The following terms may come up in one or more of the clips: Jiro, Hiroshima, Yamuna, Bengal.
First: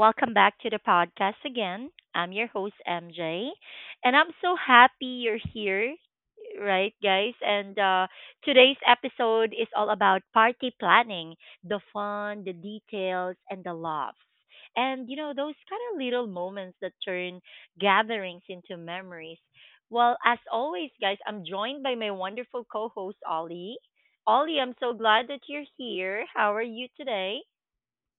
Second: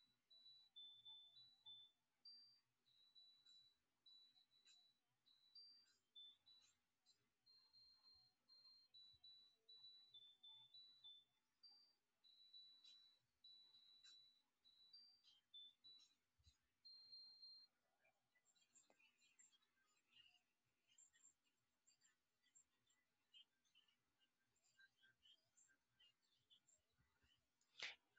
welcome back to the podcast again. I'm your host, MJ, and I'm so happy you're here, right, guys? And Today's episode is all about party planning, the fun, the details, and the laughs. And, you know, those kind of little moments that turn gatherings into memories. Well, as always, guys, I'm joined by my wonderful co host, Ollie. Ollie, I'm so glad that you're here. How are you today?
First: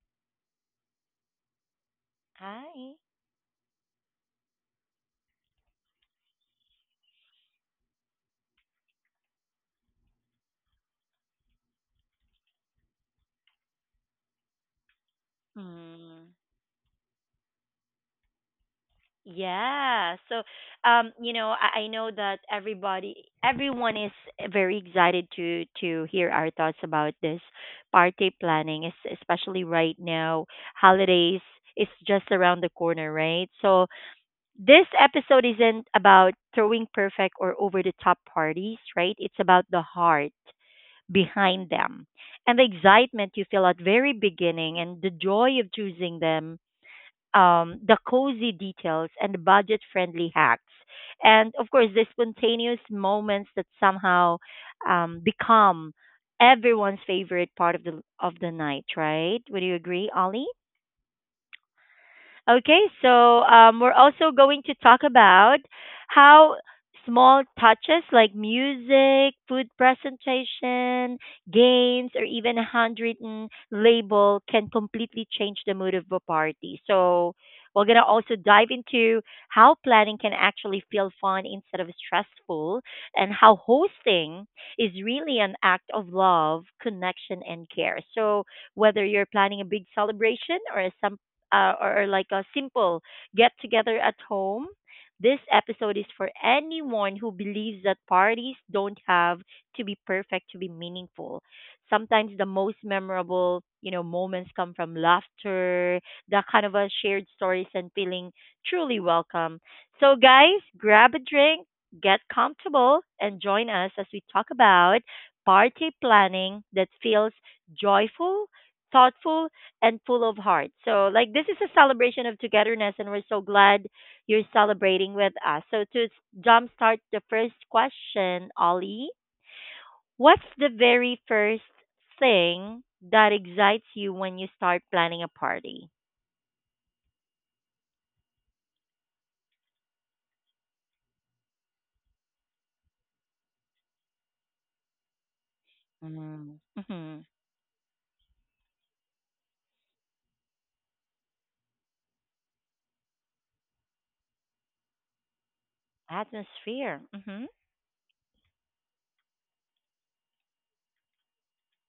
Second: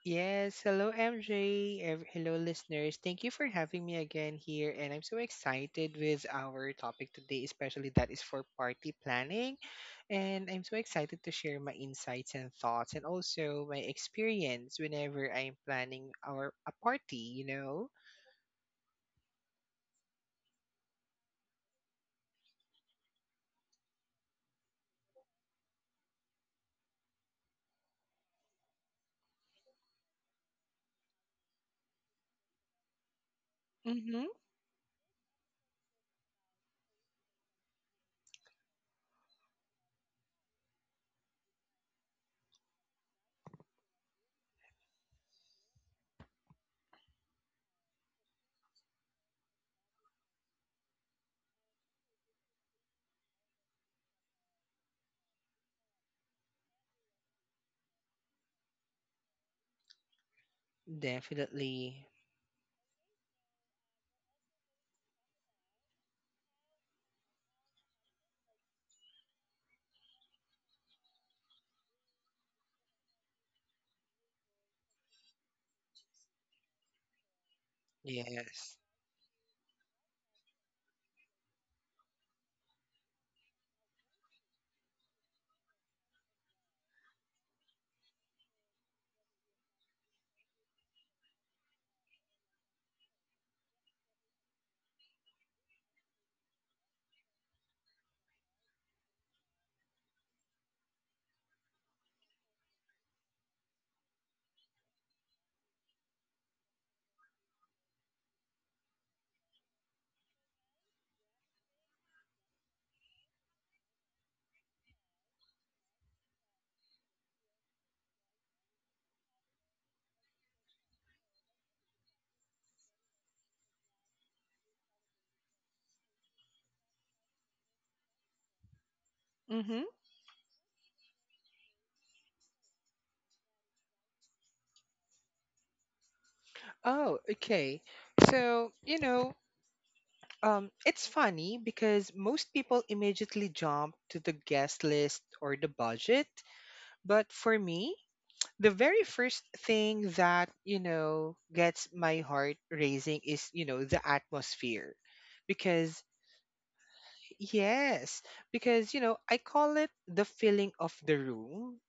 Yes, hello MJ, hello Hi. listeners. Thank you for having me again here, and I'm so excited with our topic today, especially that is for party planning. And I'm so excited to share my insights and thoughts, and also my experience whenever I'm planning Mm. our a party. Yeah. So I know that everyone is very excited to hear our thoughts about this party planning, especially right now. Holidays is just around the corner, right? So, hmm this episode isn't about throwing perfect or over the top parties, right? It's about the heart behind them, and the excitement you feel at very beginning, and the joy of choosing them, the cozy details and budget friendly hacks. And of course, the spontaneous moments that somehow become everyone's favorite part of the night, right? Would you agree, Ollie? Definitely, Okay, so we're also going to talk about how small touches like music, food presentation, games, or even a handwritten label can completely change the mood of a party. So we're going to also dive yes. into how planning can actually feel fun instead of stressful, and how hosting is really an act of love, connection, and care. So whether you're planning a big celebration or like a simple get together at home, this episode is for anyone who believes that parties don't have to be perfect to be meaningful. Sometimes the most memorable, you know, moments come from laughter, that kind of a shared stories and feeling truly welcome. So guys, grab a drink, get comfortable, and join us as we talk about party planning that feels joyful, thoughtful, and full of heart. So, like, this is a celebration of togetherness, and we're so glad you're celebrating with us. So, jumpstart the first question, Ollie, Mm-hmm. what's the very first thing that excites you when you start planning a party? Oh, okay. So, you know, it's funny because most people immediately jump to the guest list or the budget. Mm. Hmm. But for me, the very first thing that, you know, gets my heart raising is, you know, the atmosphere. Because, Atmosphere. Hmm. yes, because, you know, I call it the feeling of the room.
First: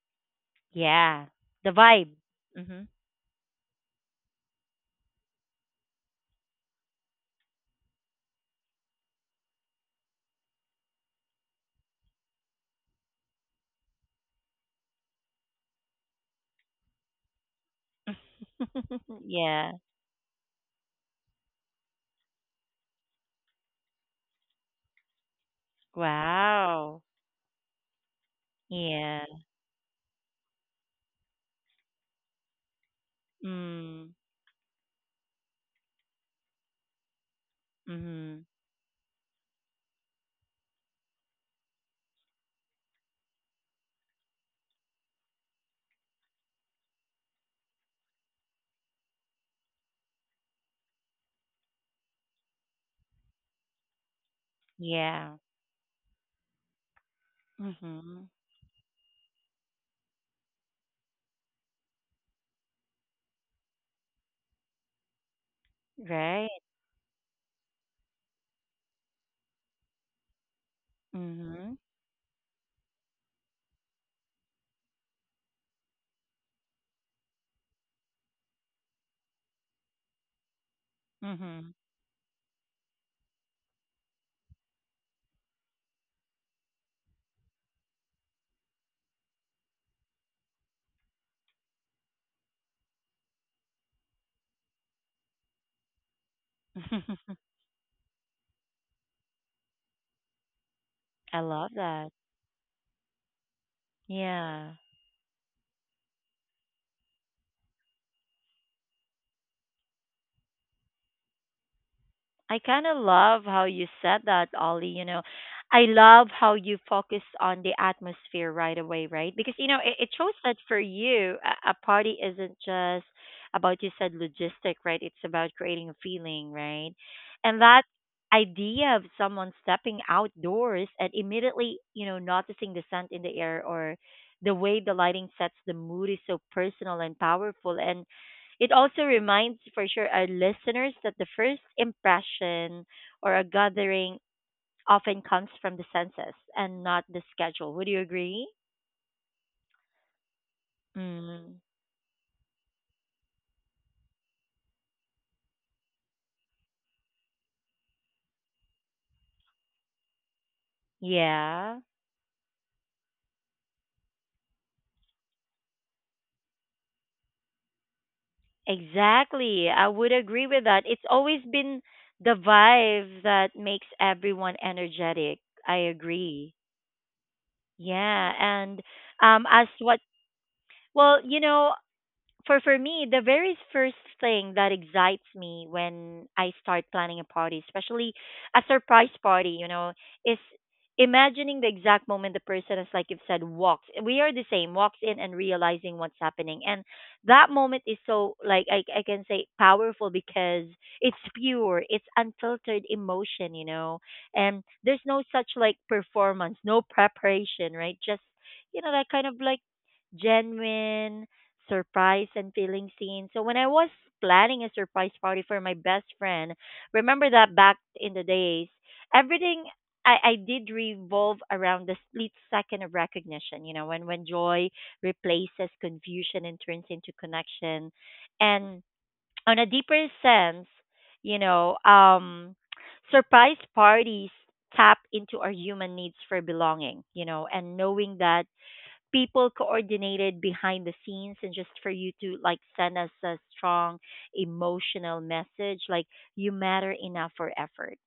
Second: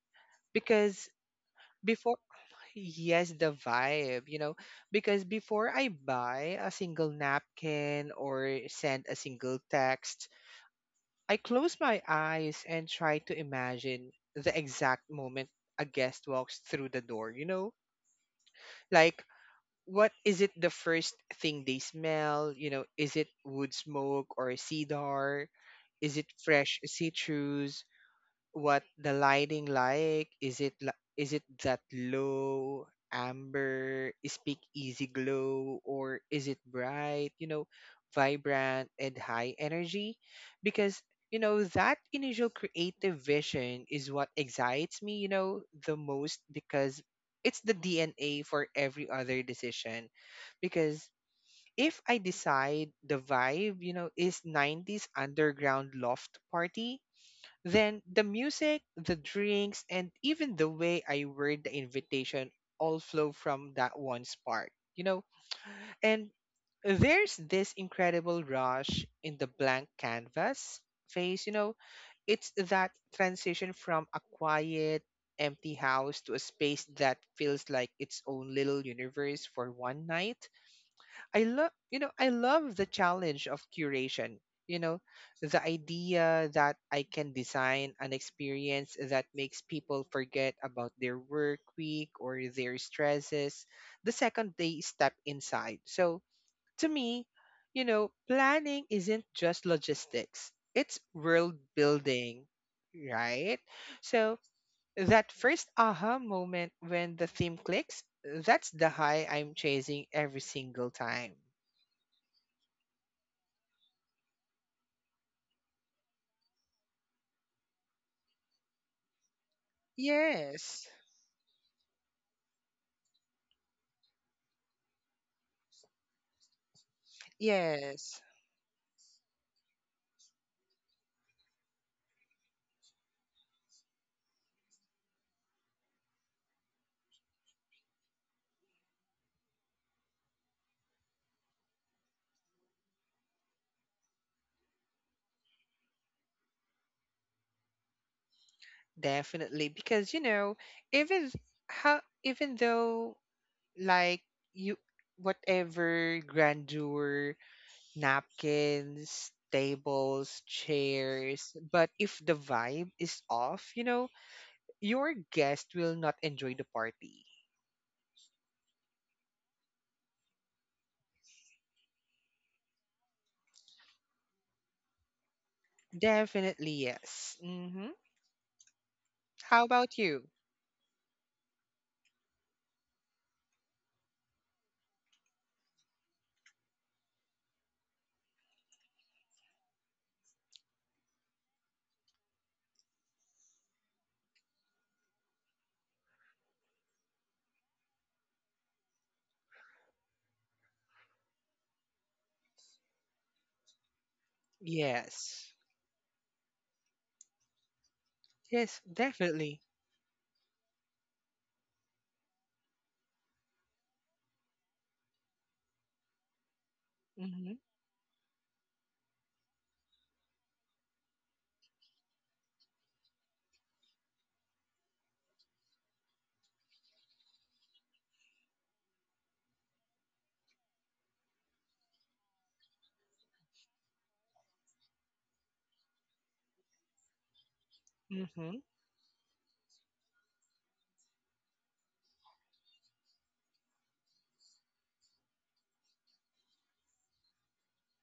Because Yeah. The vibe. before, Hmm. yes, the vibe, you know, because before I buy a single napkin or send a single text, I close my eyes and try to imagine the exact moment a guest walks through the door, you know? Like, Yeah. what is it the first thing they smell? You know, is it wood smoke or cedar? Is it fresh Wow. citrus? What the Yeah. lighting like? Is it that low amber Mm. speak easy glow or is it bright, you know, Hmm. vibrant and high energy? Because you know that initial creative vision is what excites me, you know, the most because it's the DNA for every other decision because if I decide the vibe, you know, is 90s Yeah. underground loft party, then the Hmm. music, the drinks, and even the way I word the invitation all flow from that one spark, you know? And Right. there's this incredible rush in the blank canvas phase, you know? Mhm. It's that transition from a quiet, empty house to a space that feels like its own little universe for one night. I love, Mhm. you know, I love the challenge of curation. You know, the idea that I can design an experience that makes people forget about their work week or their stresses the second they step inside. So to me, you know, planning isn't just logistics, it's I world love that. building, right? So Yeah. that first aha moment when the theme clicks, that's the high I'm chasing every single time. I kind of love how you said that, Ollie. You know, I love how you focus on the atmosphere right away, right? Because, you know, it shows that for Yes. you, a party isn't just about, you said, logistic, right? It's about creating a feeling, right? And that Yes. idea of someone stepping outdoors and immediately, you know, noticing the scent in the air or the way the lighting sets the mood is so personal and powerful. And it also reminds for sure our listeners that the first impression or a gathering often comes from the senses and not the schedule. Would you agree? Definitely. Because, you know, even Mm. how even though like you whatever grandeur, napkins, tables, chairs, Yeah, but if the vibe is off, you know, your guest will not enjoy the party. exactly. I would agree with that. It's always been the vibe that makes everyone energetic. I agree. Definitely yes. Mm-hmm. Yeah, and How as about what you? Well, you know, for me, the very first thing that excites me when I start planning a party, especially a surprise party, you know, is imagining the exact moment the person is like you've said walks. We are the same, walks in and realizing what's happening. And that moment is so like I can say powerful because it's pure, it's unfiltered emotion, you know. And there's no such Yes. like performance, no preparation, right? Just you Yes, know that kind of like definitely. genuine surprise and feeling seen. So when I was planning a surprise party for my best friend, remember Mm-hmm. that back in the days, everything I did revolve around the split second of recognition, you know, when joy replaces confusion and turns into connection. And on a deeper sense, you know, surprise parties tap into our human needs for belonging, you know, and knowing that Mm-hmm. people coordinated behind the scenes and just for you to like send us a strong emotional message like you matter enough for effort,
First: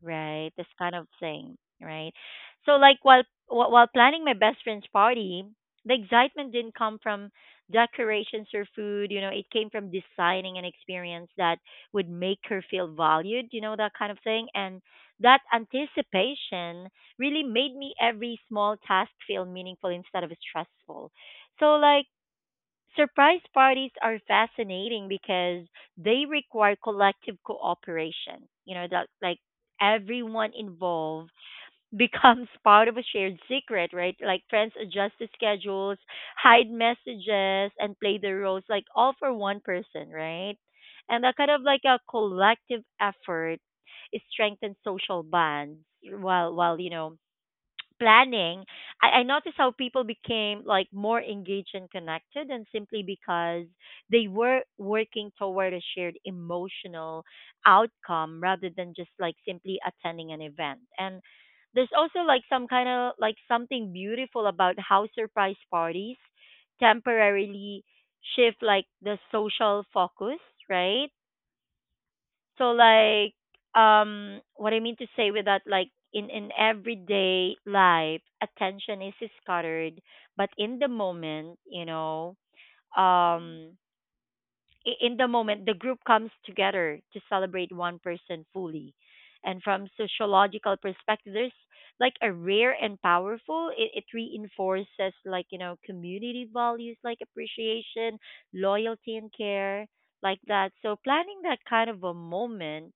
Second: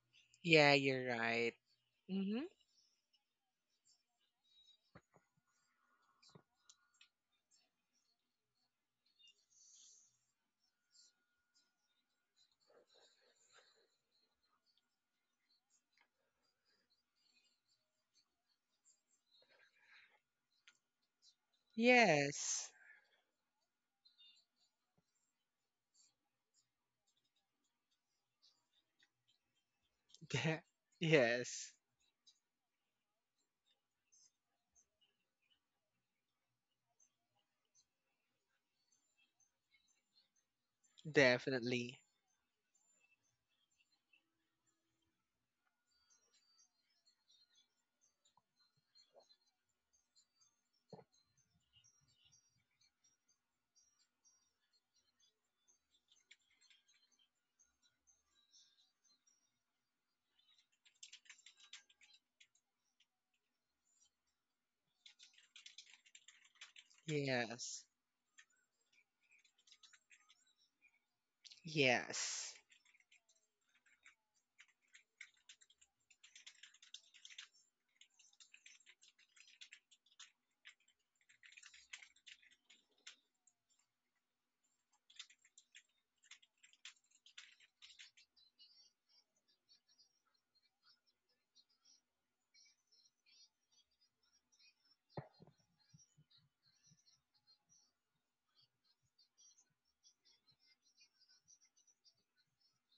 right? This Yeah, kind you're of right. thing, right? Mm-hmm. So like while planning my best friend's party, the excitement didn't come from decorations or food, you know, it came from designing an experience that would make her feel valued, you know, that kind of thing. And that anticipation really made me every small task feel meaningful instead of stressful. So like Yes. surprise parties are fascinating because they require collective cooperation. You know, that like everyone De- involved yes. becomes part of a shared secret, right? Like friends adjust the schedules, hide messages, and play the roles like all for one person, right? And that kind of like a Definitely. collective effort, it strengthens social bonds while you know planning, I noticed how people became like more engaged and connected, and simply because they were working toward a shared emotional outcome rather than just like simply attending an event. And there's also like some kind of like something beautiful about how surprise parties Yes. temporarily shift like the social focus, right? Yes. So like what I mean to say with that like in everyday life attention is scattered, but in the moment, you know, um in the moment the group comes together to celebrate one person fully. And from sociological perspective there's like a rare and powerful, it reinforces like you know community values like appreciation, loyalty, and care like that. So planning that kind of a moment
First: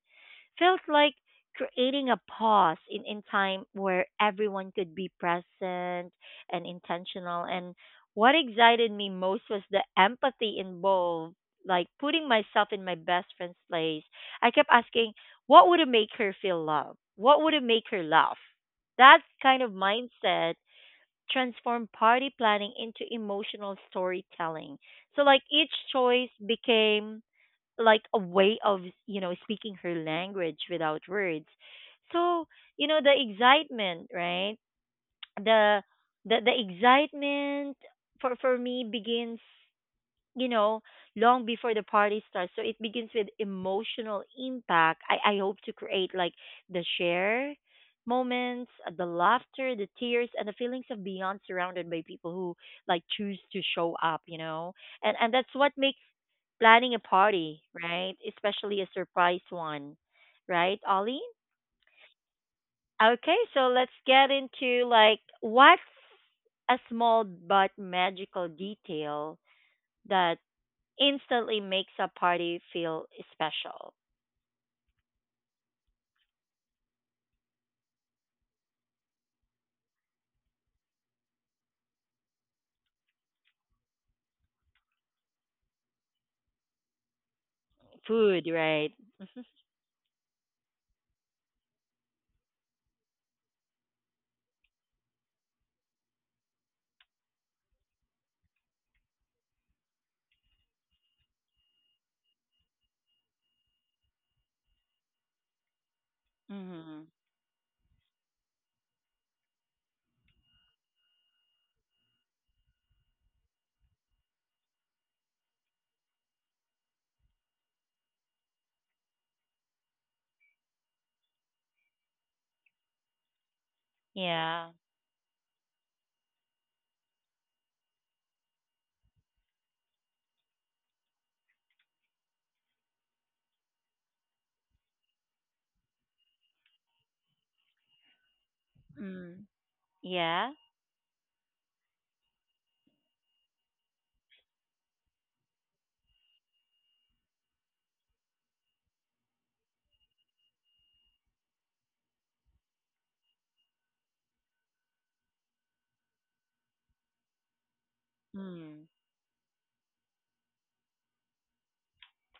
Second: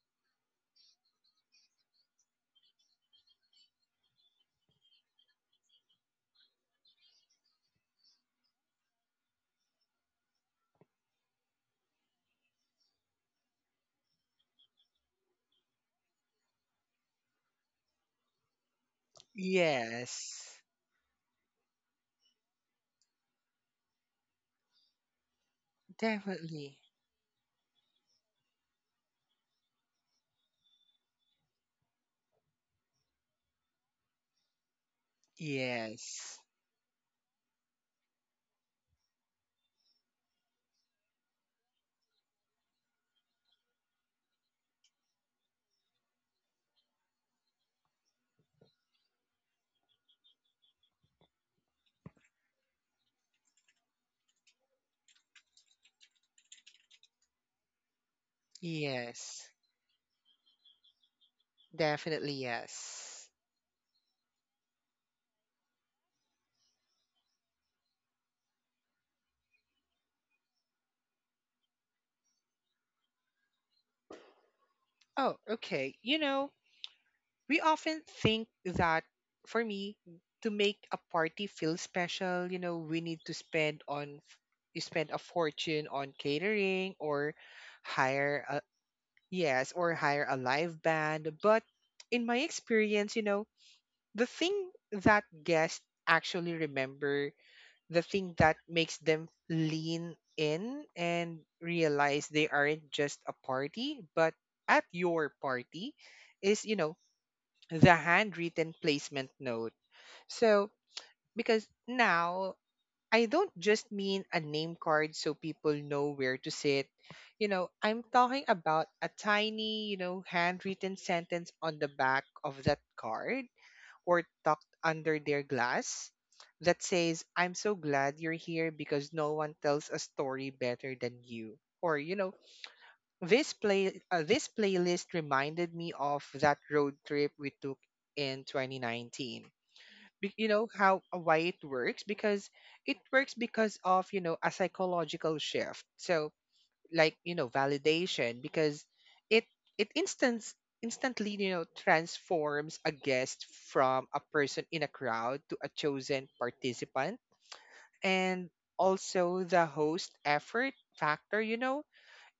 felt like creating a pause in time where everyone could be present and intentional. And what excited me most was the empathy involved, like putting myself in my best friend's place. I kept asking, what would it make her feel loved? What would it make her laugh? That kind of mindset Yes. transformed party planning into emotional storytelling. So, like, each choice Definitely. became like a way of you know speaking her language without words. So you know the excitement, right? the Yes. the the excitement for me begins, you know, long before the party starts. So it begins with emotional impact I hope to create, like the share moments, the laughter, the tears, and the feelings of beyond surrounded by people who like choose to show up, you know. And that's what makes planning a party, right? Especially a surprise Yes. one, right, Ollie? Definitely yes. Okay, so let's get into like what's a small but magical detail that instantly makes a party feel special. Oh, okay. You know, we often think that for me to make a party feel special, you know, we need to spend on you spend a fortune on catering or hire Food, a, right? yes, or hire a live band. But in my experience, you know, the thing that guests actually remember, the thing that makes them lean in and realize they aren't just a party, but at your party is, you know, Mhm. the handwritten placement note. So, because now I don't just mean a name card so people know where to sit. You know, I'm talking about a tiny, you know, handwritten sentence on the back of that card or tucked Yeah. under their glass that says, I'm so glad you're here because no one tells a story better than you. Or, you know, this playlist reminded me of that road trip we took in 2019. Mm. You Yeah. know how why it works because of you know a psychological shift. So like you know validation because it it instance instantly you know transforms a guest from a person in a crowd to a chosen participant. And Mm. also the host effort factor, you know,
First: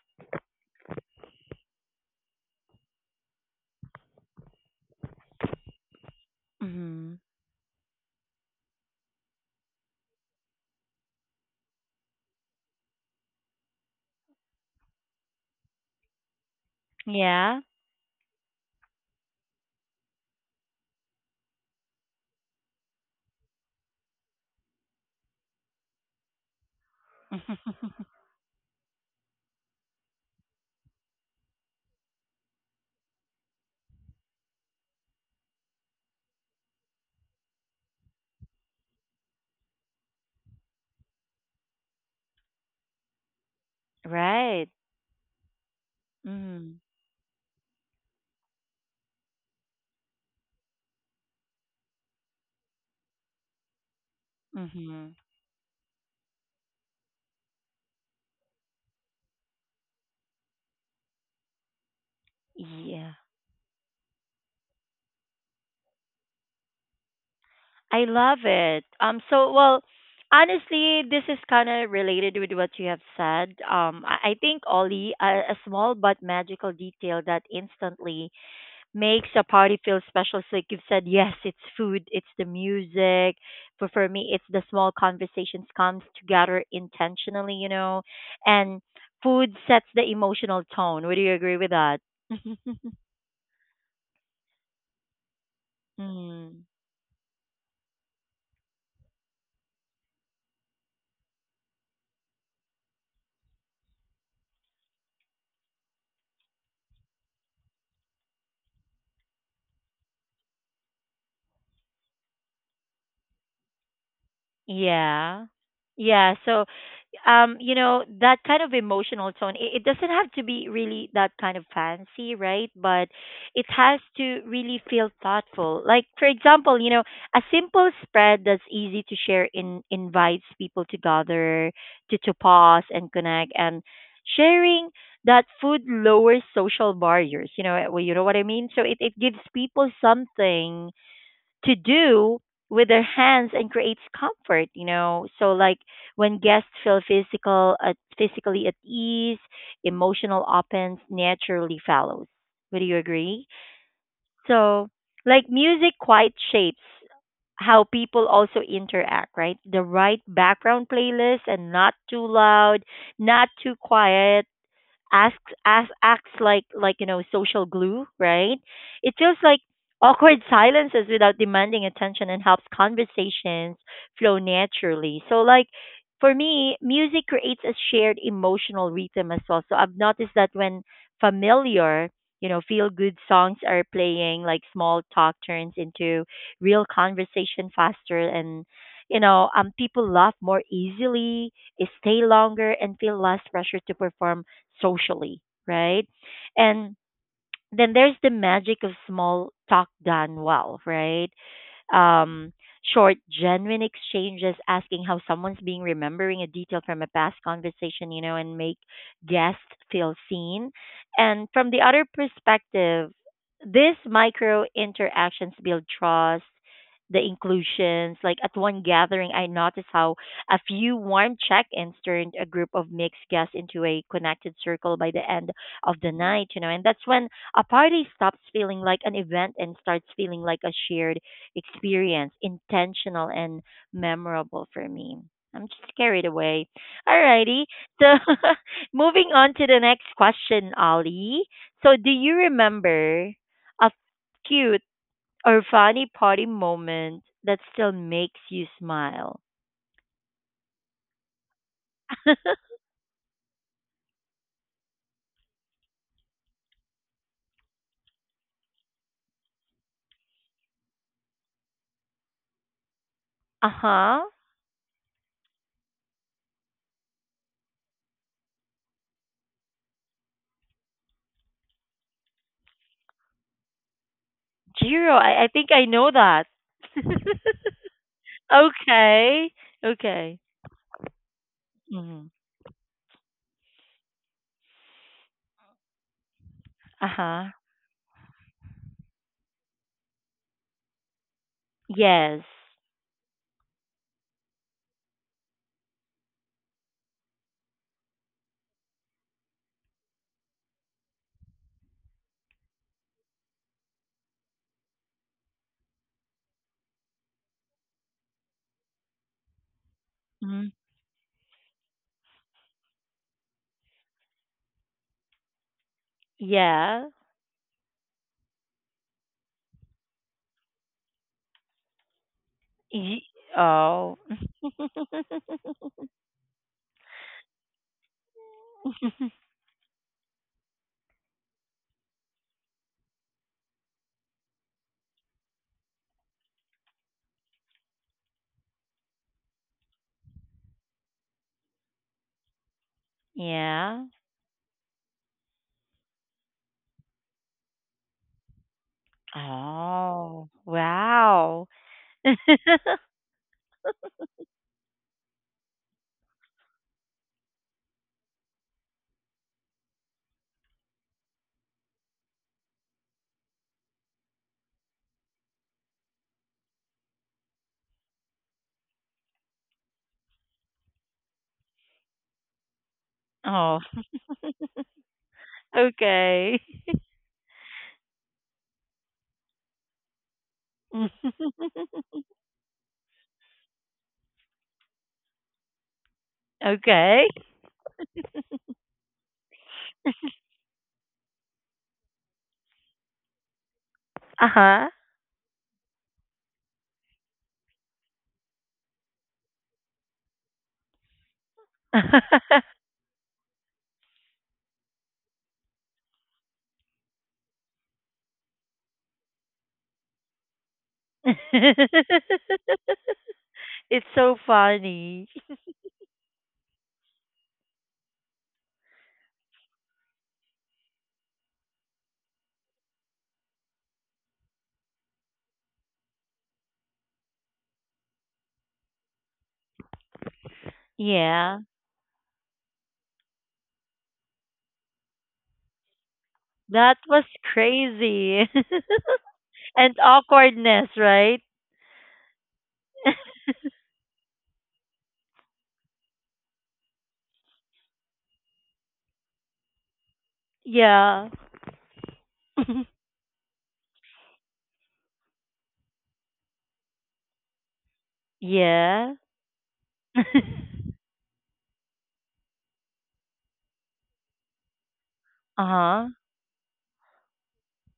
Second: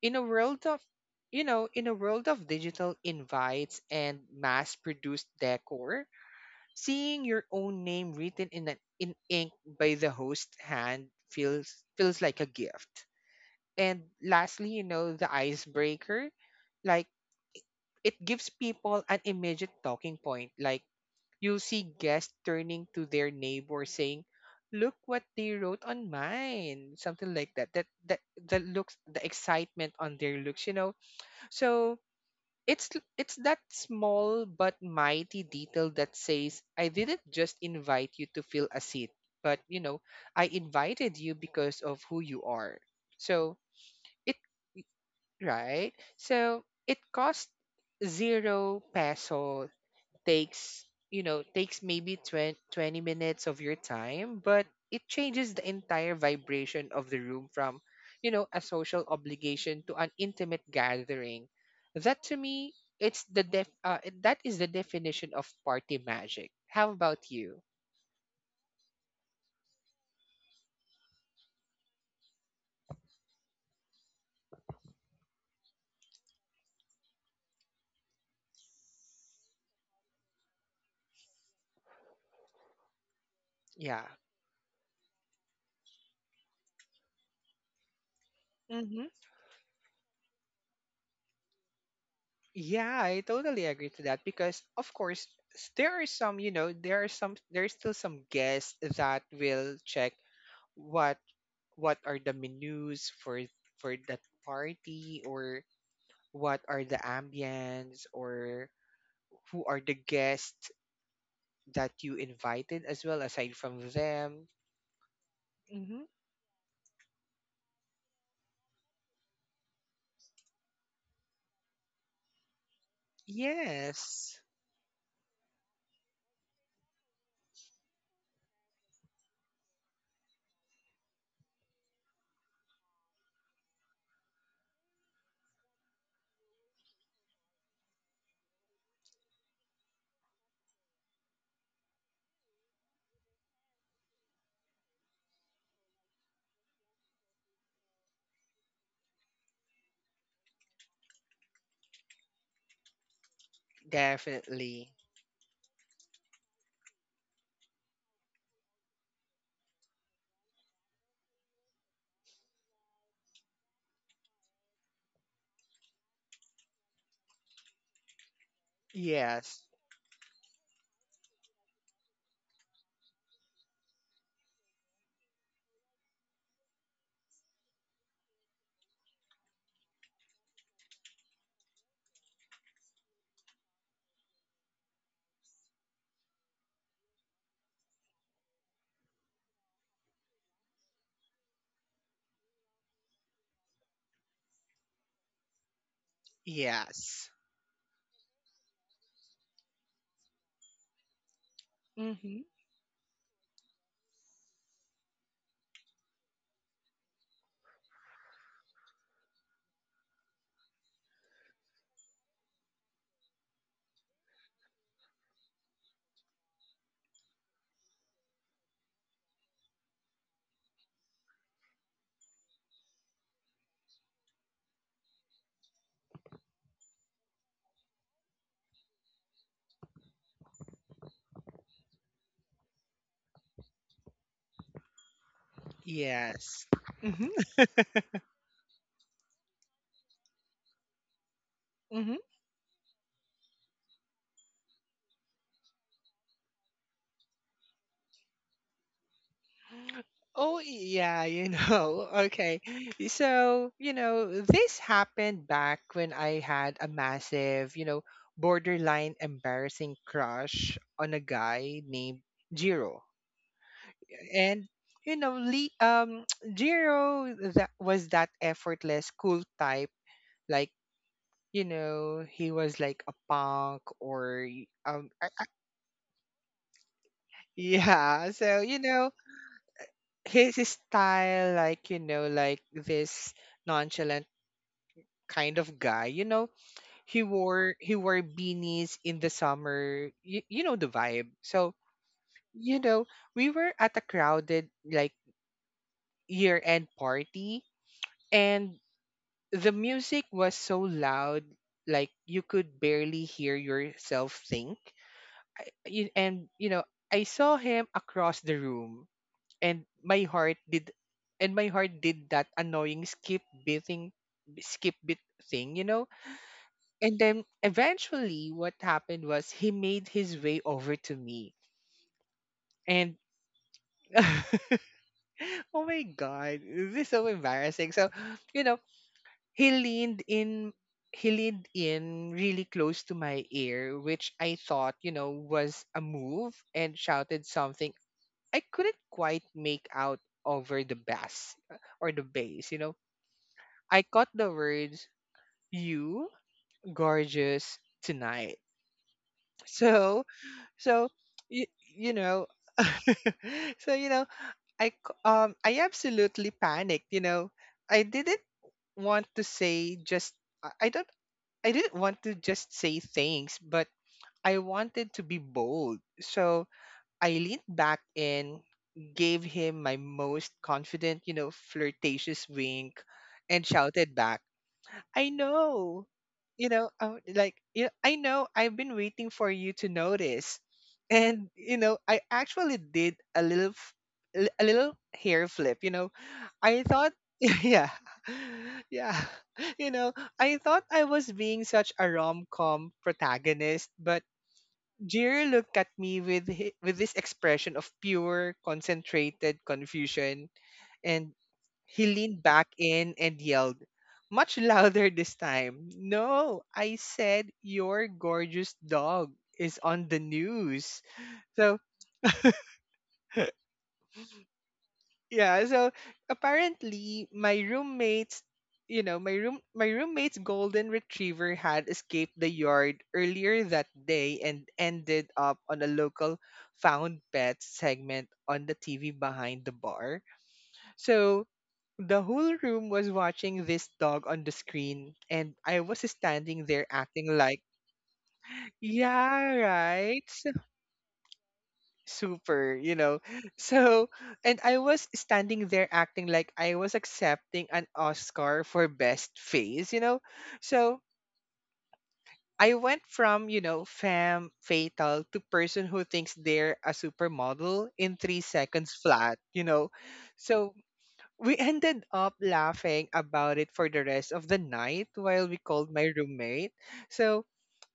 in a world of you know in a world of digital invites and mass produced decor. Mhm. Seeing your own name written in ink by the host hand feels like a gift. And lastly, you know, the icebreaker, like Yeah. it gives people an immediate talking point. Like you'll see guests turning to their neighbor saying, "Look what they wrote on mine," something like that. That that the looks, the excitement on their looks, you know. So it's that small but mighty detail that says I didn't just invite you to fill a seat, but you know, I invited you because of who you are. So, it Right. Right? So, Mhm. it cost 0 peso, takes you know takes maybe 20, 20 minutes of your time, but it Mhm. changes the entire vibration of the room from you know a social obligation to an intimate gathering. That to me, Yeah. it's the def that is the definition of party magic. How about you? I love it. So well, honestly, this is kind of related with what you have said. I think, Ollie, a small but magical detail that instantly makes a party feel special. So like you've said, yes, it's food, it's the music. For Yeah. for me, it's the small conversations comes together intentionally, you know, and Mm-hmm. food sets the emotional tone. Would you agree with that? Yeah, I totally agree to that because of course there are some, you Mm, know, there's still some guests that will check what what are the menus for that party or what are the ambience or who are the guests that you invited as well aside from them. yeah. Hmm. Yeah, so you know, that kind of emotional tone. It doesn't have to be really that kind of fancy, right? But it has Yes, to really feel thoughtful. Like, for example, you know, a simple spread that's easy to share in invites people to gather, to pause and connect. And sharing that food lowers social barriers. You know, well, you know what I mean? So it gives people something to do with their hands and creates comfort, you know. So like when guests feel physically at ease, emotional opens naturally follows. Would you agree? So definitely. like music quite shapes how people also interact, right? The right background playlist, and not too loud, not too quiet, asks as acts like you know, social glue, right? It feels like Yes. awkward silences without demanding attention and helps conversations flow naturally. So like for me, music creates a shared emotional rhythm as well. So I've noticed that when familiar, you know, feel good songs are playing, like small talk turns into real conversation faster, and you know, people laugh more easily, stay longer, and feel less pressure to perform socially, right? And Yes. then there's the magic of small talk done well, right? Mm-hmm. um, Short, genuine exchanges, asking how someone's being, remembering a detail from a past conversation, you know, and make guests feel seen. And from the other perspective, these micro interactions build trust, the inclusions. Like at one gathering, I noticed how a few warm check ins turned a group of mixed guests into a connected circle by the end of the night, you know, and that's when a party stops feeling like an event and starts feeling like a shared experience, intentional and memorable for me. I'm just carried away. Yes. Mm-hmm. Alrighty. So moving on to the next question, Ollie. So do you remember a cute or funny party moment that still makes you smile? Oh yeah, you know. Uh Okay. So, you know, this happened back when I had a massive, you know, borderline embarrassing crush on a guy named Jiro. huh. And you know, Lee Jiro, that was that effortless cool type, like you know, he was like a punk or Jiro, I think I know that. yeah, so you know, Okay. Okay. His style like you Hmm. know like this nonchalant kind of guy. You know, Uh huh. He wore beanies in the summer. You know the vibe. So, Yes. you know, we were at a crowded like year-end party and the music was so loud like you could barely hear yourself think. And you know, I saw him across the room and Hmm. My heart did that annoying skip beating skip bit thing, you know. Yeah. And then eventually what happened was he made his way over to me and Y- oh. oh my god, this is so embarrassing. So you know, he leaned in he leaned in really close to my ear, which I thought you know was a move, and shouted something I couldn't quite make out over the bass, you know. Yeah. I caught the words, you gorgeous tonight. So, Oh, So wow. you, you know, so you know, I absolutely panicked. You know, I didn't want to say just I don't I didn't want to just say things, but I wanted to be bold. So I leaned back and gave him my most confident, you know, flirtatious wink, and Oh, shouted back. I know. okay. You know, I, would like you I know I've been waiting for you to notice. And you know, I actually did a little hair flip, you know. I thought Okay. yeah. Yeah. You know, I thought I was being such a rom-com protagonist, but Uh-huh. Jir looked at me with with this expression of pure concentrated confusion and he leaned back in and yelled, much louder this time. No, I said your gorgeous dog is on the news. So It's so funny. yeah, so apparently my roommates you know, my room my roommate's golden retriever had escaped the yard earlier that day and ended up on a local found pets segment on the TV behind the bar. So Yeah. the whole room was watching this dog on the screen, and I was standing there That was acting like, crazy. yeah, And right? awkwardness, right? Super, you know. So, and I was standing there acting like I was accepting an Oscar for Best Face, you know. So, Yeah. I went from, you know, femme fatal to person who thinks they're a supermodel in 3 seconds Yeah. flat, you know. So, we ended up laughing about it for the rest of the night while we called my Uh-huh. roommate. So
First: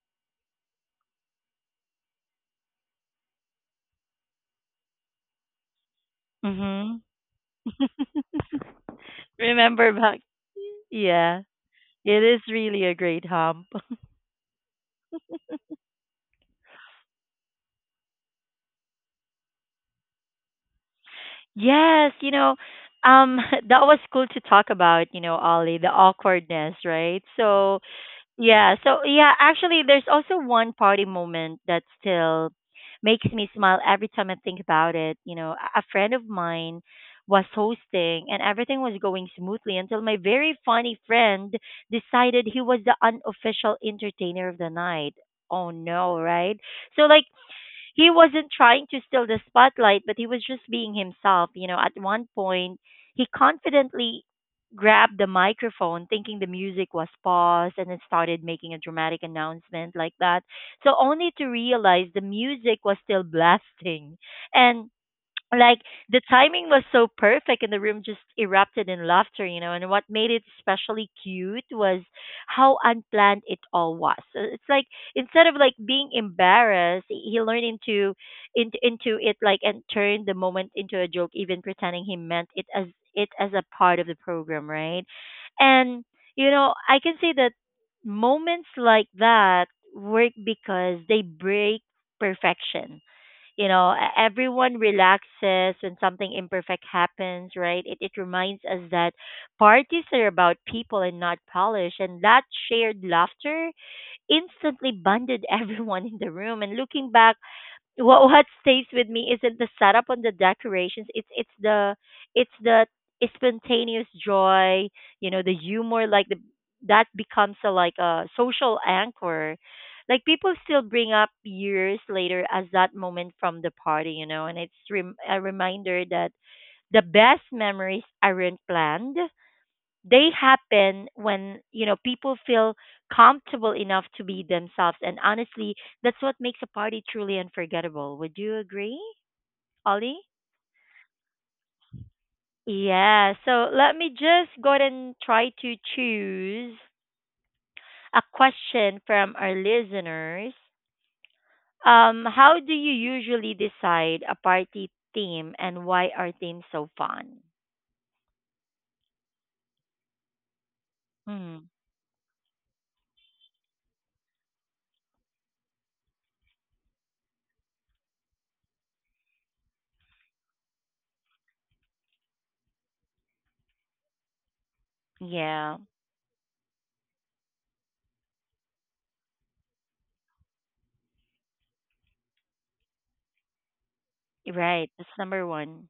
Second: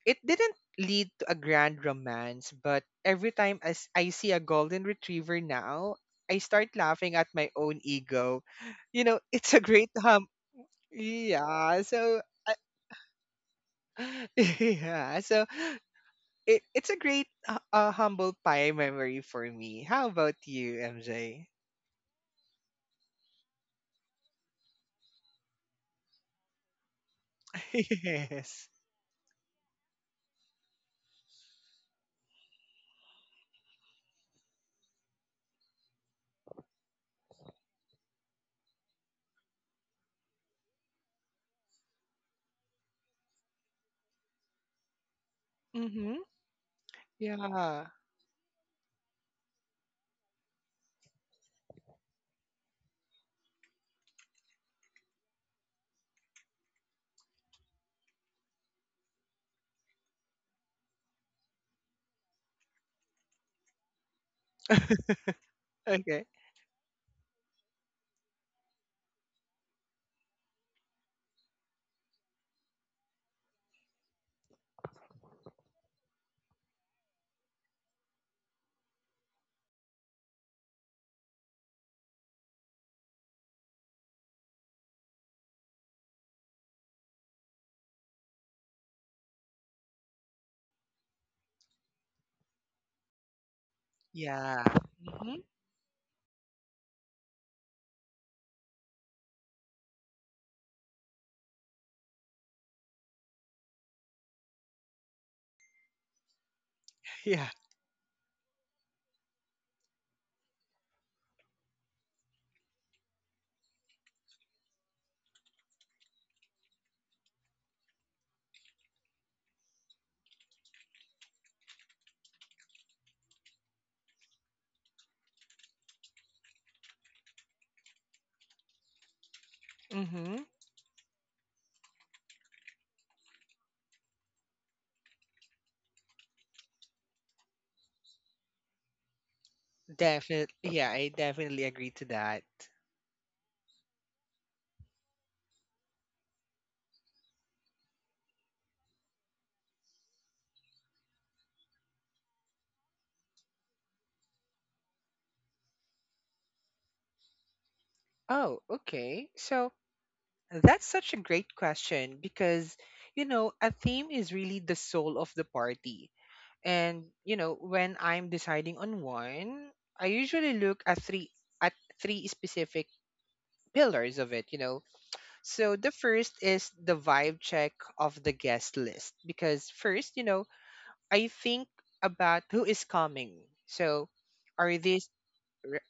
it didn't lead to a grand romance, but every time as I see a golden retriever now, I start Mm-hmm. laughing at my own ego. You know, it's a great Remember back. hum. Yeah. Yeah, so It is I, really a great hump. yeah, so it's a great humble pie memory for me. How about you, MJ? Yes, um, that was cool to talk about, Ollie, the awkwardness, right? So, yes. yeah, so yeah, actually, there's also one party moment that still makes me smile every time I think about it. A friend of mine was hosting and everything was going smoothly until my very funny friend decided he was the unofficial entertainer of the night. Oh Mhm. no, right? So like Yeah. he wasn't trying to steal the spotlight, but he was just being himself. You know, at one point, he confidently grabbed the microphone, thinking the music was paused, and then started making a dramatic announcement like that. So only to realize the music was still blasting, and like the Okay. timing was so perfect and the room just erupted in laughter. You know, and what made it especially cute was how unplanned it all was. So it's like instead of like being embarrassed he learned into it like and turned the moment into a joke, even pretending he meant it as a part of the program, right? And you know, I can say that moments like that work because they break perfection. You know, Yeah. everyone Hmm. relaxes when something imperfect happens, right? It reminds us that parties are about people and not polish, and that shared laughter instantly bonded everyone in the room. And looking back, Yeah. what stays with me isn't the setup on the decorations. It's the spontaneous joy, you know, the humor, like the that becomes a social anchor. Like people still bring up years later as that moment from the party, you know, and it's a reminder that the best memories aren't planned. They Hmm. happen when you know people feel comfortable enough to be themselves, and honestly, that's what makes a party truly unforgettable. Would you agree, Ollie? Definitely. Yeah, I definitely agree to that. Yeah, so let me just go ahead and try to choose a question from our listeners. Um, how do you usually decide a party theme, and why are themes so fun? Oh, okay. So that's such a great Hmm. question because, you know, a theme is really the soul of the party. And, you know, when I'm deciding on one, I usually look at at three specific pillars of it, you know. So Yeah, the first is the vibe check of the guest list because first, you know, I think about who is coming. So, are right, these that's number r- one.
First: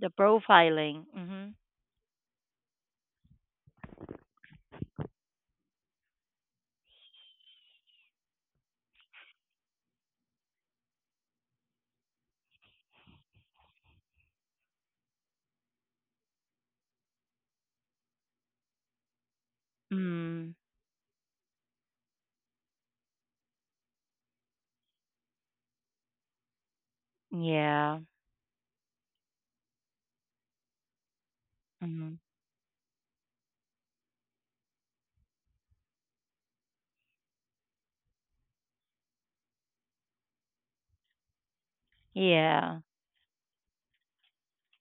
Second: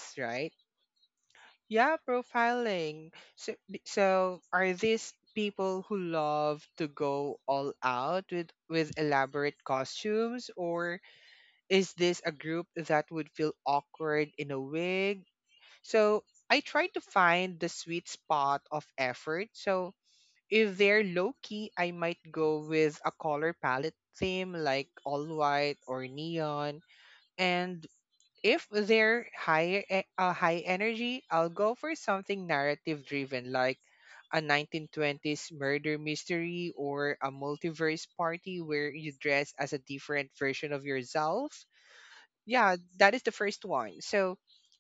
The right? profiling. Hmm. Yeah, profiling. So, so are these people who love to go all out with elaborate costumes, or is this a group that would feel awkward in a wig? So, I try to find the sweet spot of effort. So, Mm. if they're low key, I might go with a color palette theme like all white or neon. And Yeah. if they're high energy, I'll go for Mhm. something narrative driven like a 1920s murder mystery or a multiverse party where you dress as a different version of yourself. Yeah, Yeah. that is the first one. So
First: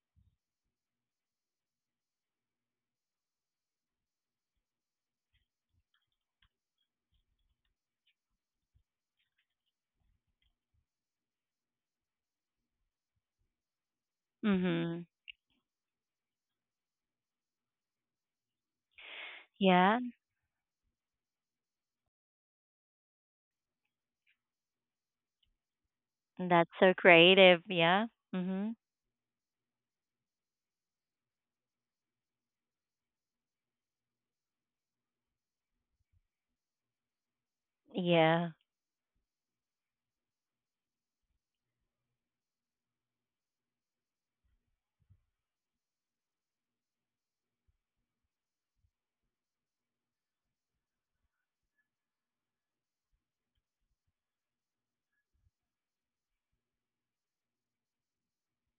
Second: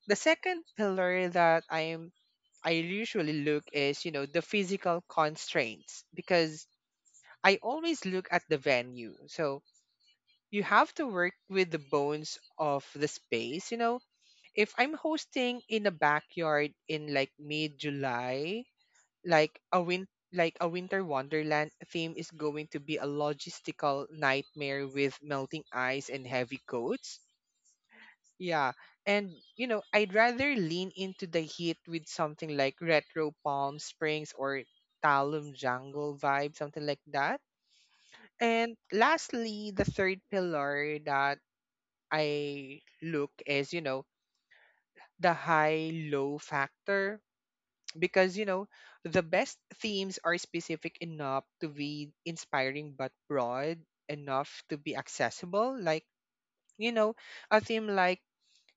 the second pillar that I usually look is, the physical constraints, because I always look at the venue. So you have to work with the bones of the space. You know, if I'm Mhm. hosting in a backyard in like mid July, like a Yeah. win like a winter wonderland theme is going to be a logistical nightmare with melting ice and heavy That's so coats. creative. Yeah. Yeah. Mhm. And, I'd rather lean into the heat with something like retro Palm Springs or Talum Jungle vibe, something like that. Yeah. And lastly, the third pillar that I look is, the high low factor, because, the best themes are specific enough to be inspiring but broad enough to be accessible. Like, you know, a theme like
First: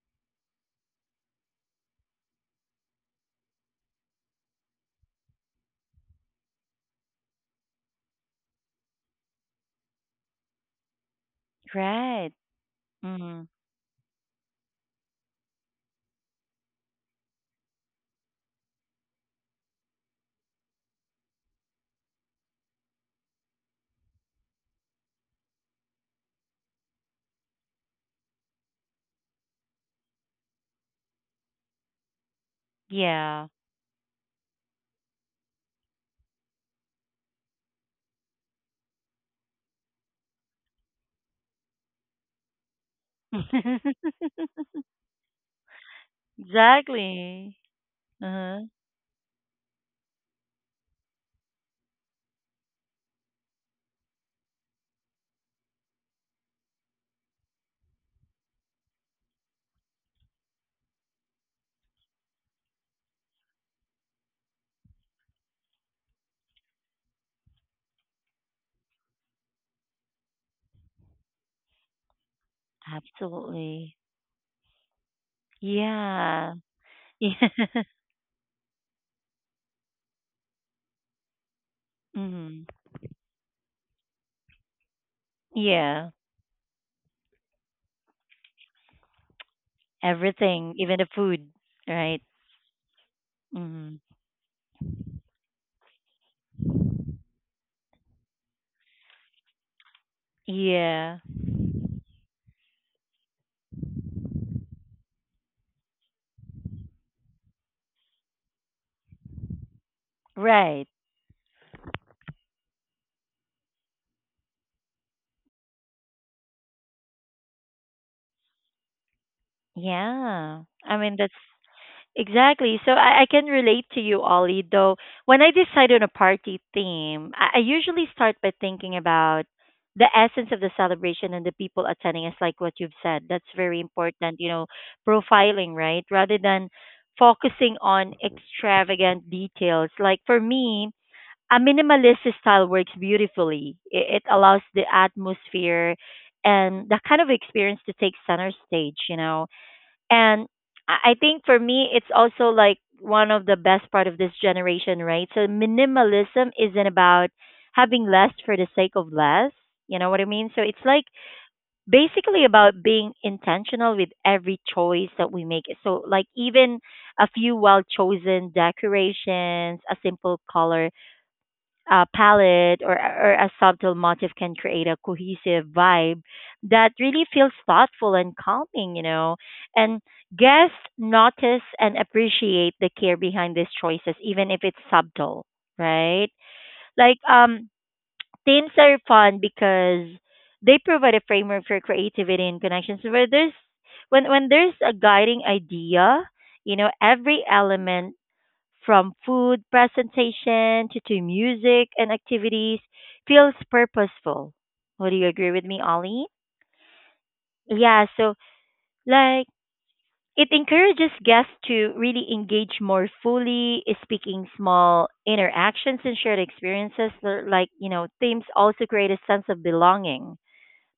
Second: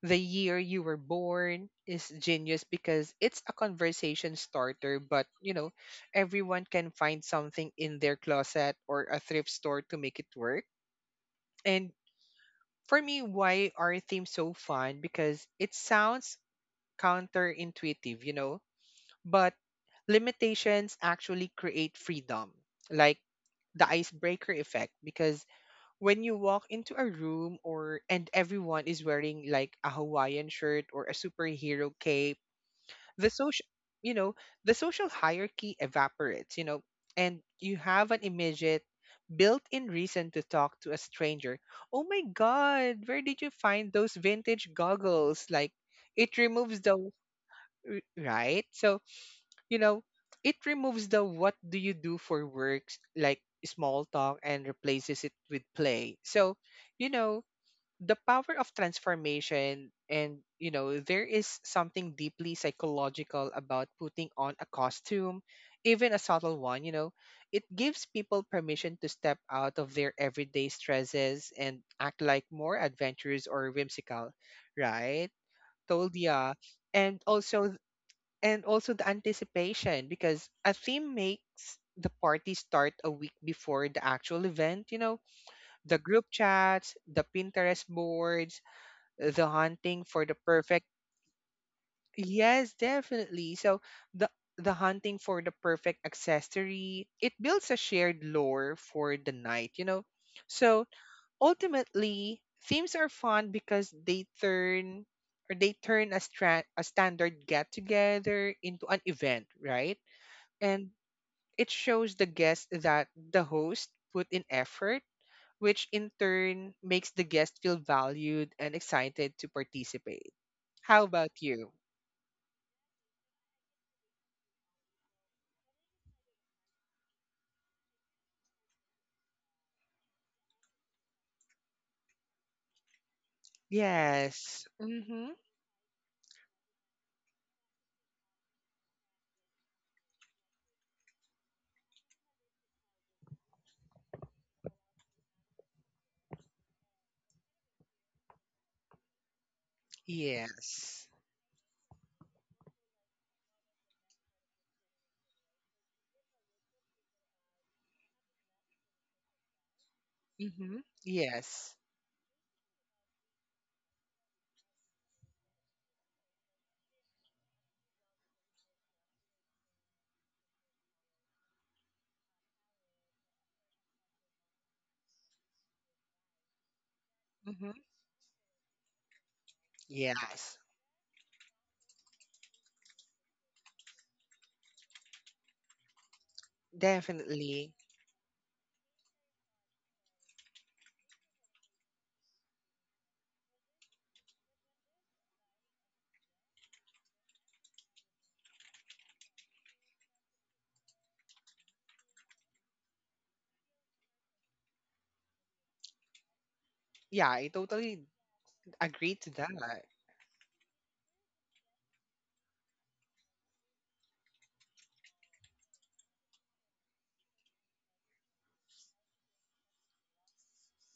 the year you were born is genius because it's a conversation starter, but, everyone can find something in their closet or a thrift store to make it work. And Right. for me, Mhm. why are themes so fun? Because it sounds counterintuitive, but limitations actually create freedom, like the icebreaker effect. Because when you walk into a room or and everyone is wearing like a Hawaiian shirt or a superhero cape, the Yeah. social you know the social hierarchy evaporates, you know. And you have an immediate built-in reason to talk to a stranger. Oh my god, where did you find those vintage goggles? Like, it removes the Exactly. Uh-huh. right. So, you know it removes the what do you do for works like small talk, and replaces it with play. So, you know the power of transformation. And, there is something deeply psychological about putting on a costume, even a subtle one, you know. It gives people permission to step out of their everyday stresses and act like more adventurous or Absolutely. whimsical. Right, told ya. Yeah. and also and also the anticipation, because a theme makes the Yeah. party Mhm. start a week before the actual event, you know. The Yeah. group chats, the Pinterest boards, the hunting for the Everything, perfect. even the food, right? Yes, definitely. So Mhm. the the hunting for the perfect accessory, it builds a shared lore for the night, you know. So Yeah. ultimately, themes are fun because they turn a standard get together into an event, right? Right. And it shows the guest that the host put in effort, which in turn makes the guest feel valued and excited to participate. Yeah. I How mean about that's— you? Exactly. So I can relate to you, Ollie, though when I decide on a party theme, I usually start by thinking about the essence of the celebration and the people attending. It's like what you've said. That's very important, you know, Yes. Mm-hmm. profiling, right? Rather than focusing on extravagant details. Like for me, a minimalist style works beautifully. It allows the atmosphere and that kind of experience to take center stage, you know. And I Yes. I think for me, it's also like one of the best part of this generation, right? So minimalism isn't about having less for the sake of less. You know what I mean? So Mm-hmm. it's like Yes. basically about being intentional with every choice that we make. So like even a few well chosen decorations, a simple color palette, or a subtle motif can create a cohesive vibe that really feels Mm-hmm. thoughtful and calming, you know. And Yes. guests notice and appreciate the care behind these choices, even if it's subtle, right? Like, Definitely. themes are fun because they provide a framework for creativity and connections. Where there's when there's a guiding idea, you know, every element from food presentation to music and activities feels purposeful. Would you agree with me, Ollie? Yeah, I totally Yeah, so agree to like that. it encourages guests to really engage more fully, speaking small interactions and shared experiences. They're— like, you know, themes also create a sense of belonging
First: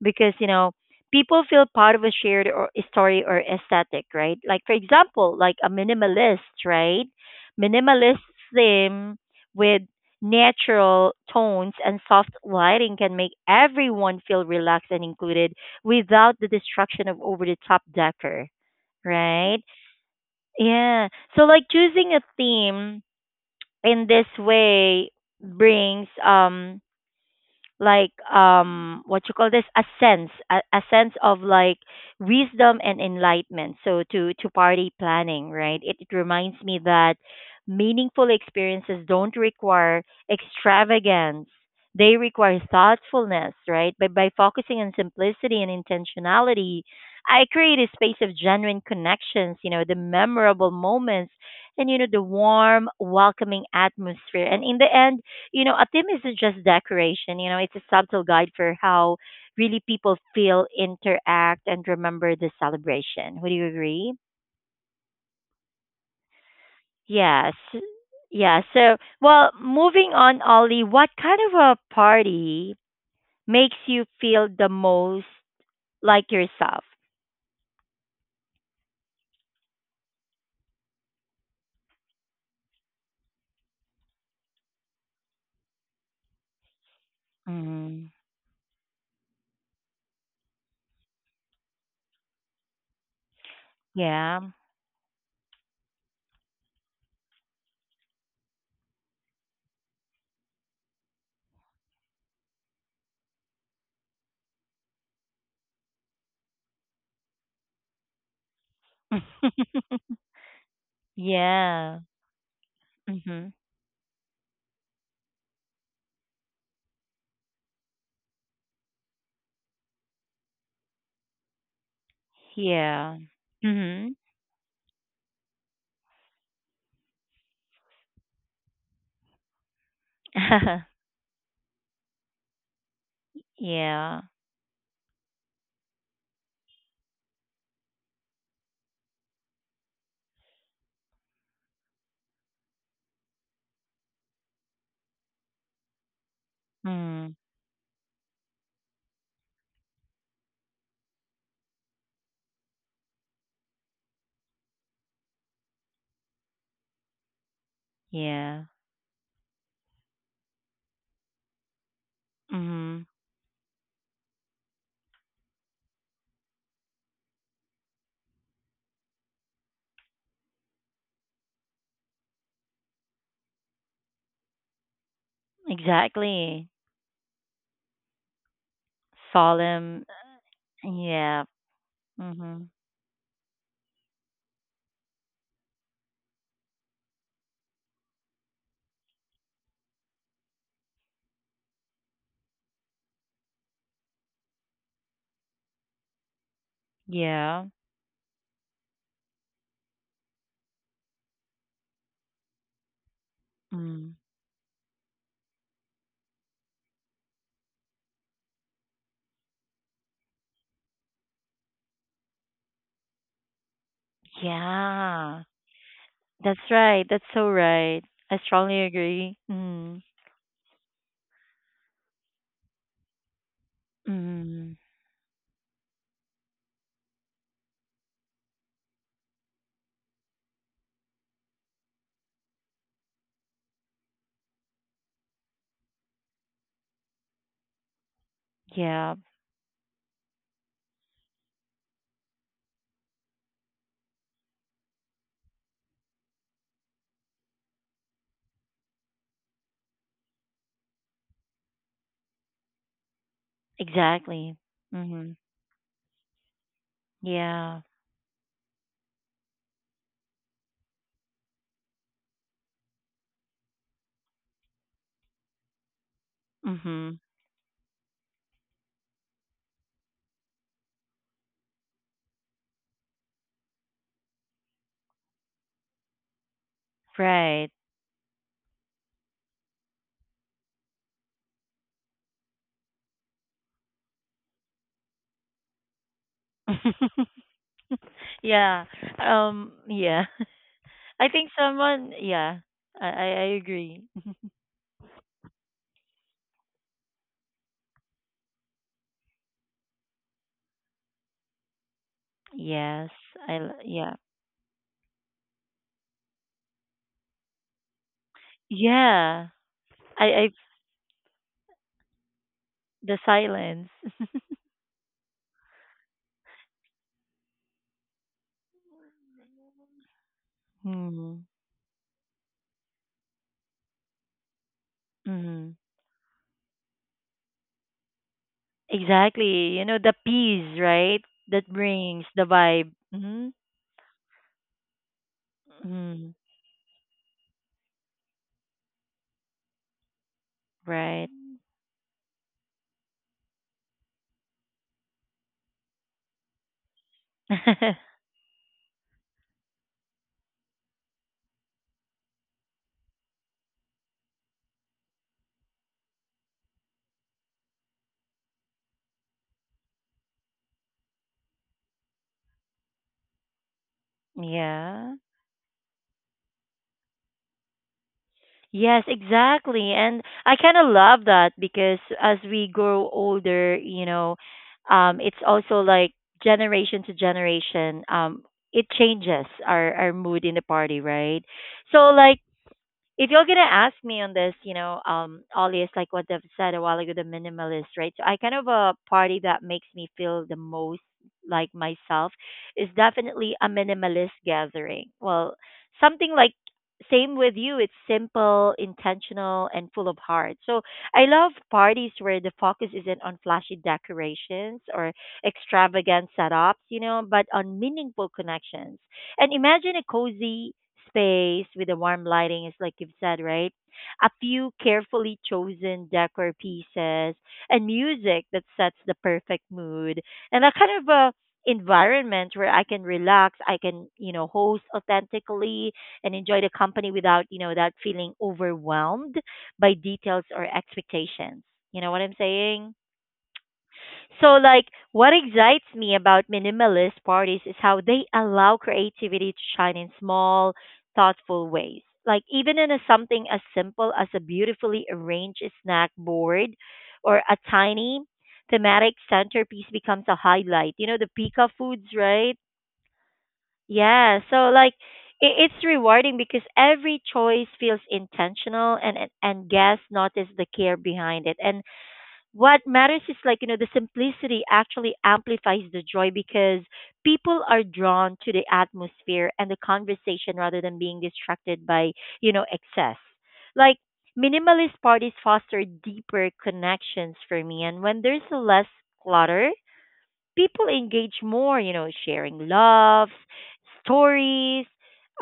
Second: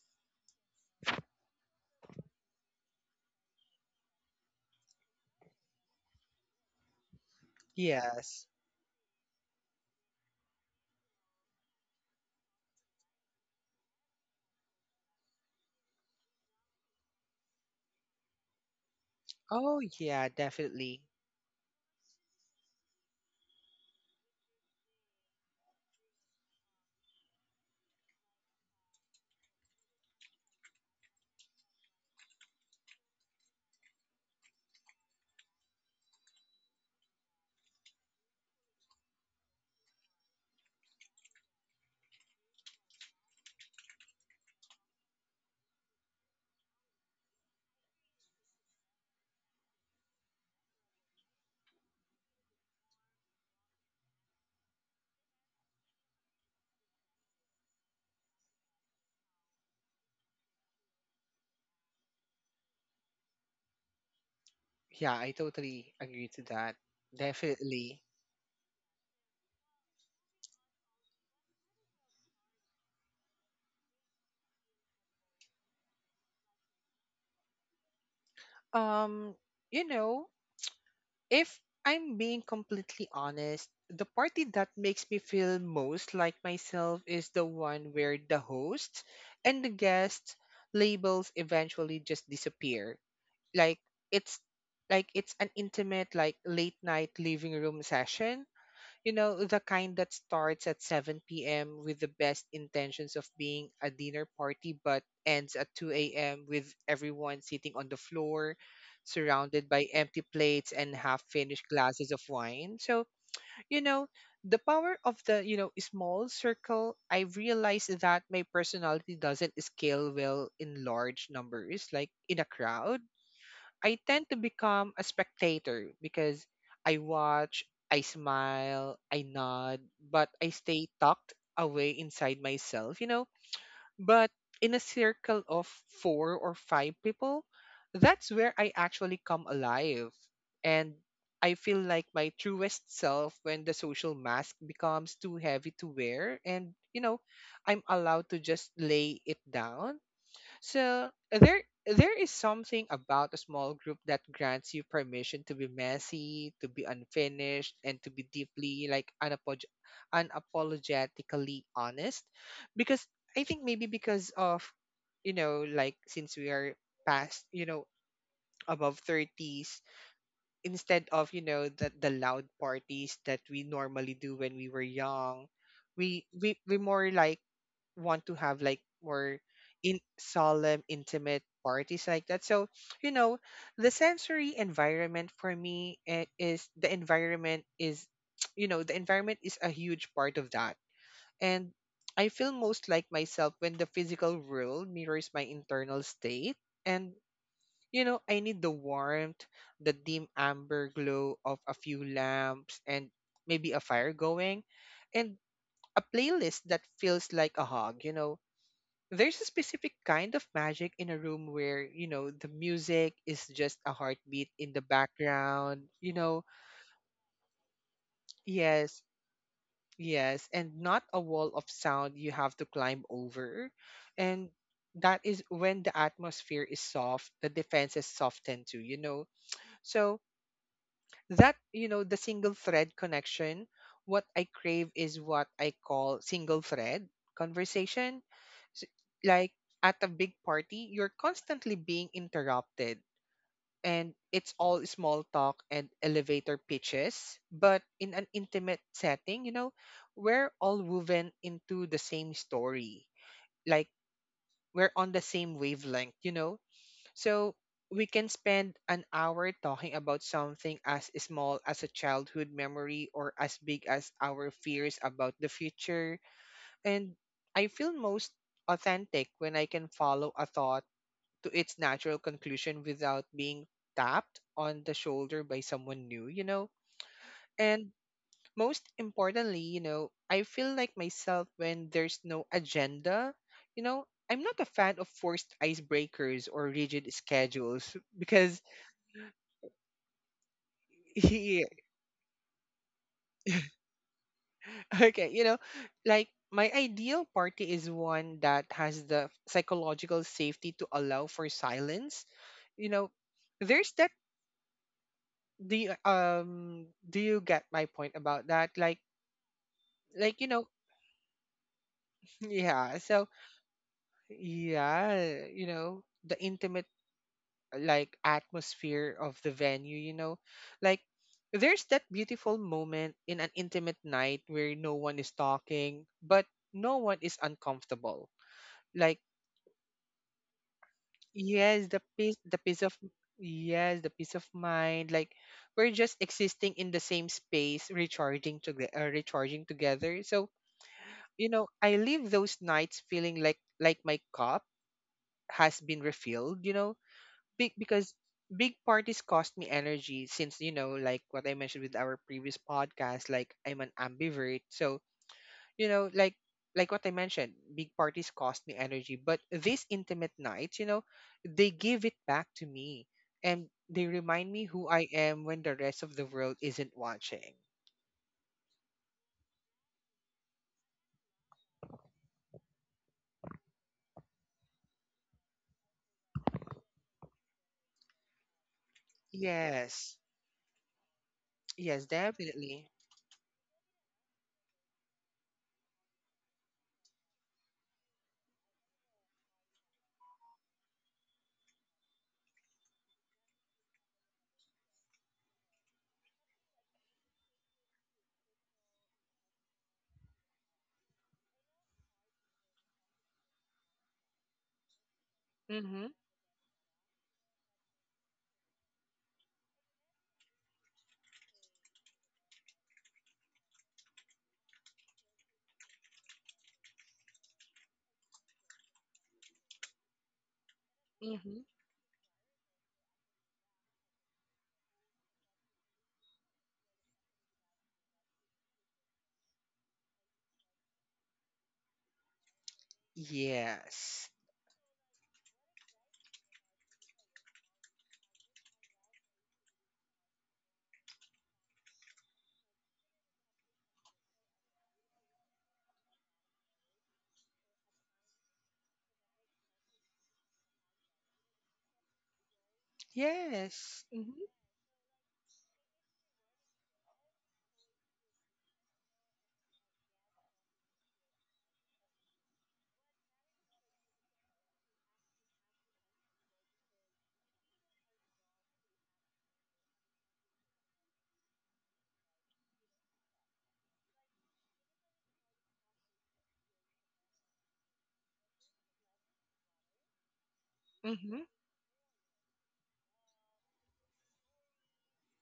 because you know people feel part of a shared or story or aesthetic, right? Like for example like a minimalist, right? Minimalist Yes. theme with natural tones and soft lighting can make everyone feel relaxed and included without the distraction of over the top decor, right? Oh, yeah, definitely. Yeah, so like choosing a theme in this way brings um, like, what you call this, a sense, a sense of like wisdom and enlightenment, so to party planning, right? It reminds me that meaningful experiences don't require extravagance, they require thoughtfulness, right? But by focusing on simplicity and intentionality, I create a space of genuine connections, you know, the memorable moments, and you know the warm welcoming atmosphere, and in the end, you know, a theme isn't just decoration, you know, it's a subtle guide for how really people feel, interact, and remember the celebration. Would you agree? Yeah, I totally agree to that. Yes. Definitely. Yeah. So, well, moving on, Ollie, what kind of a party makes you feel the most like yourself? Um, you know, If I'm being completely honest, the party that makes me feel most like myself is the one Mm, where the hosts and the guests labels eventually just disappear. Like, it's yeah. like, it's an intimate like late night living room session, you know, the kind that starts at 7 p.m. with the best intentions of being a dinner party, but ends at 2 a.m. with everyone sitting on the floor, surrounded by empty plates and half finished Yeah. glasses of wine. So, Mm-hmm. you know, the power of the, small circle, I realized that my personality doesn't scale well in large numbers, like in a crowd. Yeah. I Mm-hmm. tend to become a spectator because I watch, I smile, I nod, but I stay tucked away inside myself, you know. Yeah. But in a circle of four or five people, that's where I actually come alive. And I feel like my truest self when the social mask becomes too heavy to wear. And, Mm, I'm allowed to just lay it down. So there is something about a small group that grants you permission to be messy, to be unfinished, and to be yeah. deeply like unapologetically honest. Because Mm-hmm. I think maybe because of, like, since we are past, above 30s, instead of, the loud parties that we normally do when we were young, we we Exactly. we more like want to have like more in Solemn. solemn, intimate Yeah. parties like that. So, Mhm. you know, the sensory environment for me is the environment is, the environment is a huge part of that. And I feel most like myself when the physical world mirrors my internal state. And, Yeah. I need the warmth, the dim amber glow of a few lamps and maybe a fire Mm. going. And a playlist that feels like a hug. There's a specific kind of magic in a room where the music is just a heartbeat in the Yeah. background, you know. That's right. That's so right. I strongly Yes, agree. Mm. yes, and not a wall of sound you have to climb over. And Mm. that is when the atmosphere is soft, the defenses soften too, you know. So that, the single thread connection, what I crave is what I call single thread conversation. S- Yeah. like, at a big party, you're constantly being interrupted, and it's all small talk and elevator pitches. But in an intimate setting, we're all woven into the same story. Like, Exactly. we're on the Mhm. same wavelength, you know. So Yeah. we can spend an hour talking about something as small as a childhood memory or as big as our fears about the future. And Mhm. I feel most authentic when I can follow a thought to its natural conclusion without being tapped on the shoulder by someone new, you know? Right. And most importantly, I feel like myself when there's no agenda. You know, I'm not a fan of forced icebreakers or rigid schedules because, Yeah. Yeah. I think yeah. someone. Yeah. I agree. Okay, like, my ideal party is one that has the psychological safety to allow for silence. You know, Yes. There's that, Yeah. the do you get my point about that? Like Yeah. I. like you I. know, yeah. The So silence. yeah, the intimate like atmosphere of the venue, you know. Like, Mm-hmm. there's that beautiful moment in an intimate night where no one is talking, but no one is uncomfortable. Like, Exactly. You know, the peace, right? That yes, brings the the peace of, vibe. Hmm. yes, the peace of mind. Like, we're just Hmm. existing in the same space, recharging together. So, Right. I leave those nights feeling like my cup has been refilled. Big because big parties cost me energy, since, like what I mentioned with our previous podcast. Like, I'm an ambivert, so, you know like like what I mentioned, big parties cost me energy, but these intimate nights, they give it back to me, and they remind me who I Yeah. am when the rest of the world isn't watching. Yes, exactly. And I kind of love that because as we grow older, you know, it's also like generation to generation, it changes our Yes, mood in the party, right? yes, So, like, definitely. if you're gonna ask me on this, you know, Ollie is like what I've said a while ago, the minimalist, right? So I kind of a party that makes me feel the most like myself is definitely a minimalist gathering. Well, something like same with you. It's simple, intentional, and full of heart. So I love parties where the focus isn't on flashy decorations or Mm-hmm. extravagant setups, you know, but on meaningful connections. And imagine a cozy space with a warm lighting, is like you've said, right? A few carefully chosen decor pieces and music that sets the perfect mood, and a kind of a Mm-hmm. environment where I can relax, I can, you know, host authentically and enjoy the company without, you know, that feeling overwhelmed by details or expectations. You know what I'm saying? Yes, So, like, what excites me about minimalist parties is how they allow creativity to shine in small, thoughtful ways. Like, even in a, something as simple as a beautifully arranged snack board or a tiny thematic centerpiece becomes a highlight. You know, the Pika foods, right? yes. Yeah. Mm-hmm. So, like, it's rewarding because every choice feels intentional, and guests notice the care behind it. And what matters is like you know the simplicity actually amplifies the joy because people are drawn to the atmosphere and the conversation rather than being distracted by, you know, excess. Like minimalist parties foster deeper connections for me, and when there's less clutter people engage Mm-hmm. more, you know, sharing loves, stories,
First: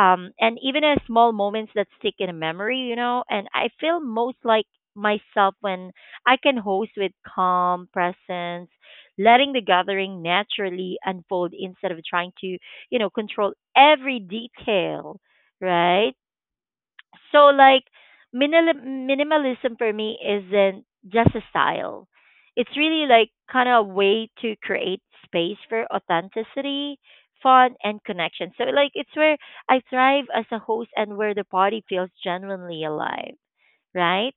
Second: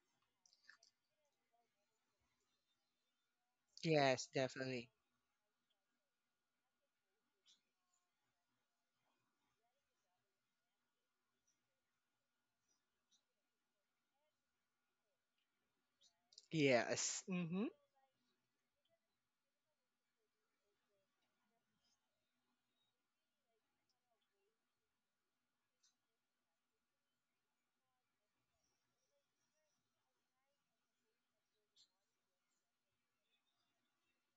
and even small moments that stick in a memory, you know. And I feel Yes, most like definitely. myself when I can host with calm presence, letting the gathering naturally unfold instead of trying to, you know, control every detail, right? Yes. So Mm-hmm. like minimalism for me isn't just a style. It's really like kind of a way to create space for authenticity, fun and connection. So like it's where I thrive as a host and where the party feels genuinely alive, right?